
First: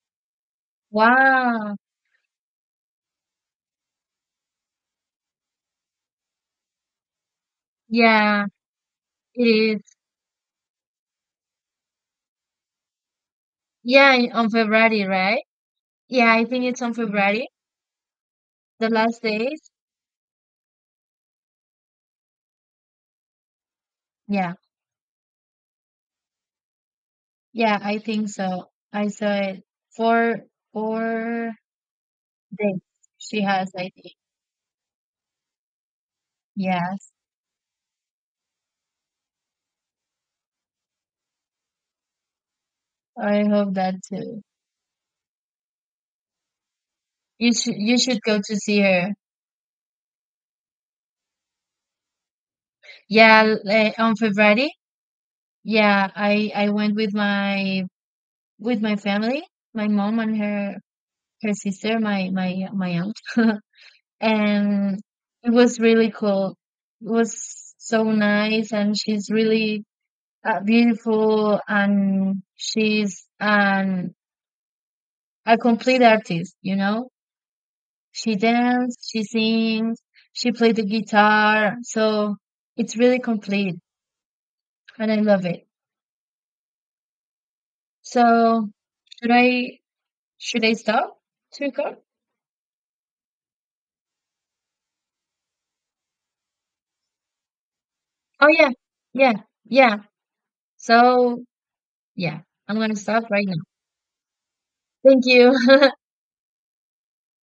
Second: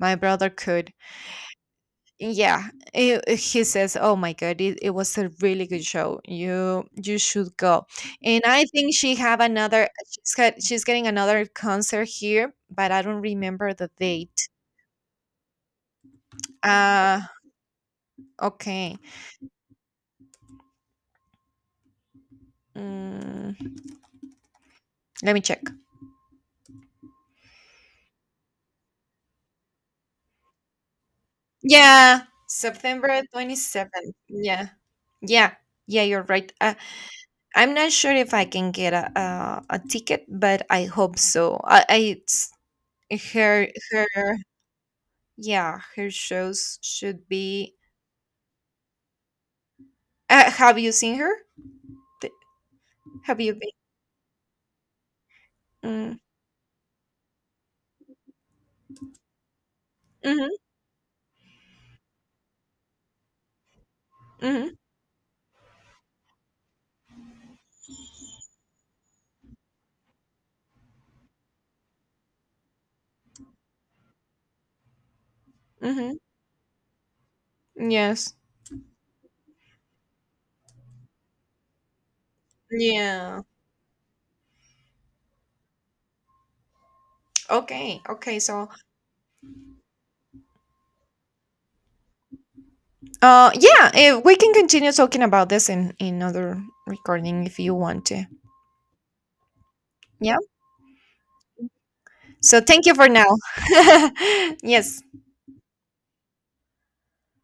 A: my brother could.
B: Wow.
A: Yeah, he says, "Oh my God, it was a really good show. You should go." And
B: Yeah,
A: I think she have
B: it is.
A: another. She's got, she's getting another concert here, but I don't remember the
B: Yeah,
A: date.
B: on February, right? Yeah, I think it's on
A: Uh,
B: February, the
A: okay.
B: last days.
A: Mm,
B: Yeah.
A: let me check.
B: Yeah, I think so. I saw it. Four four
A: Yeah,
B: days
A: September
B: she
A: twenty
B: has, I think.
A: seventh. Yeah, yeah, yeah. You're right.
B: Yes.
A: I'm not sure if I can get a a ticket, but I hope so. I it's
B: I
A: her
B: hope that
A: her
B: too.
A: Yeah, her shows should
B: You should
A: be.
B: you should go to see her.
A: Have you seen her? Th- Have
B: Yeah,
A: you been?
B: on February. Yeah,
A: Mm.
B: I went with my family, my mom and
A: Hmm.
B: her sister, my aunt,
A: Hmm.
B: and it was really cool. It was so nice, and she's really beautiful, and she's an a complete
A: Hmm.
B: artist. You know,
A: Yes.
B: she dances, she sings, she played the guitar, so it's really
A: Yeah.
B: complete, and I love it.
A: Okay. Okay. So,
B: So should I should I stop to record?
A: yeah, we can continue talking about this in other recording if you want to.
B: Oh yeah, yeah, yeah.
A: Yeah.
B: So yeah,
A: So,
B: I'm
A: thank you
B: gonna
A: for
B: stop
A: now.
B: right now.
A: Yes.
B: Thank you.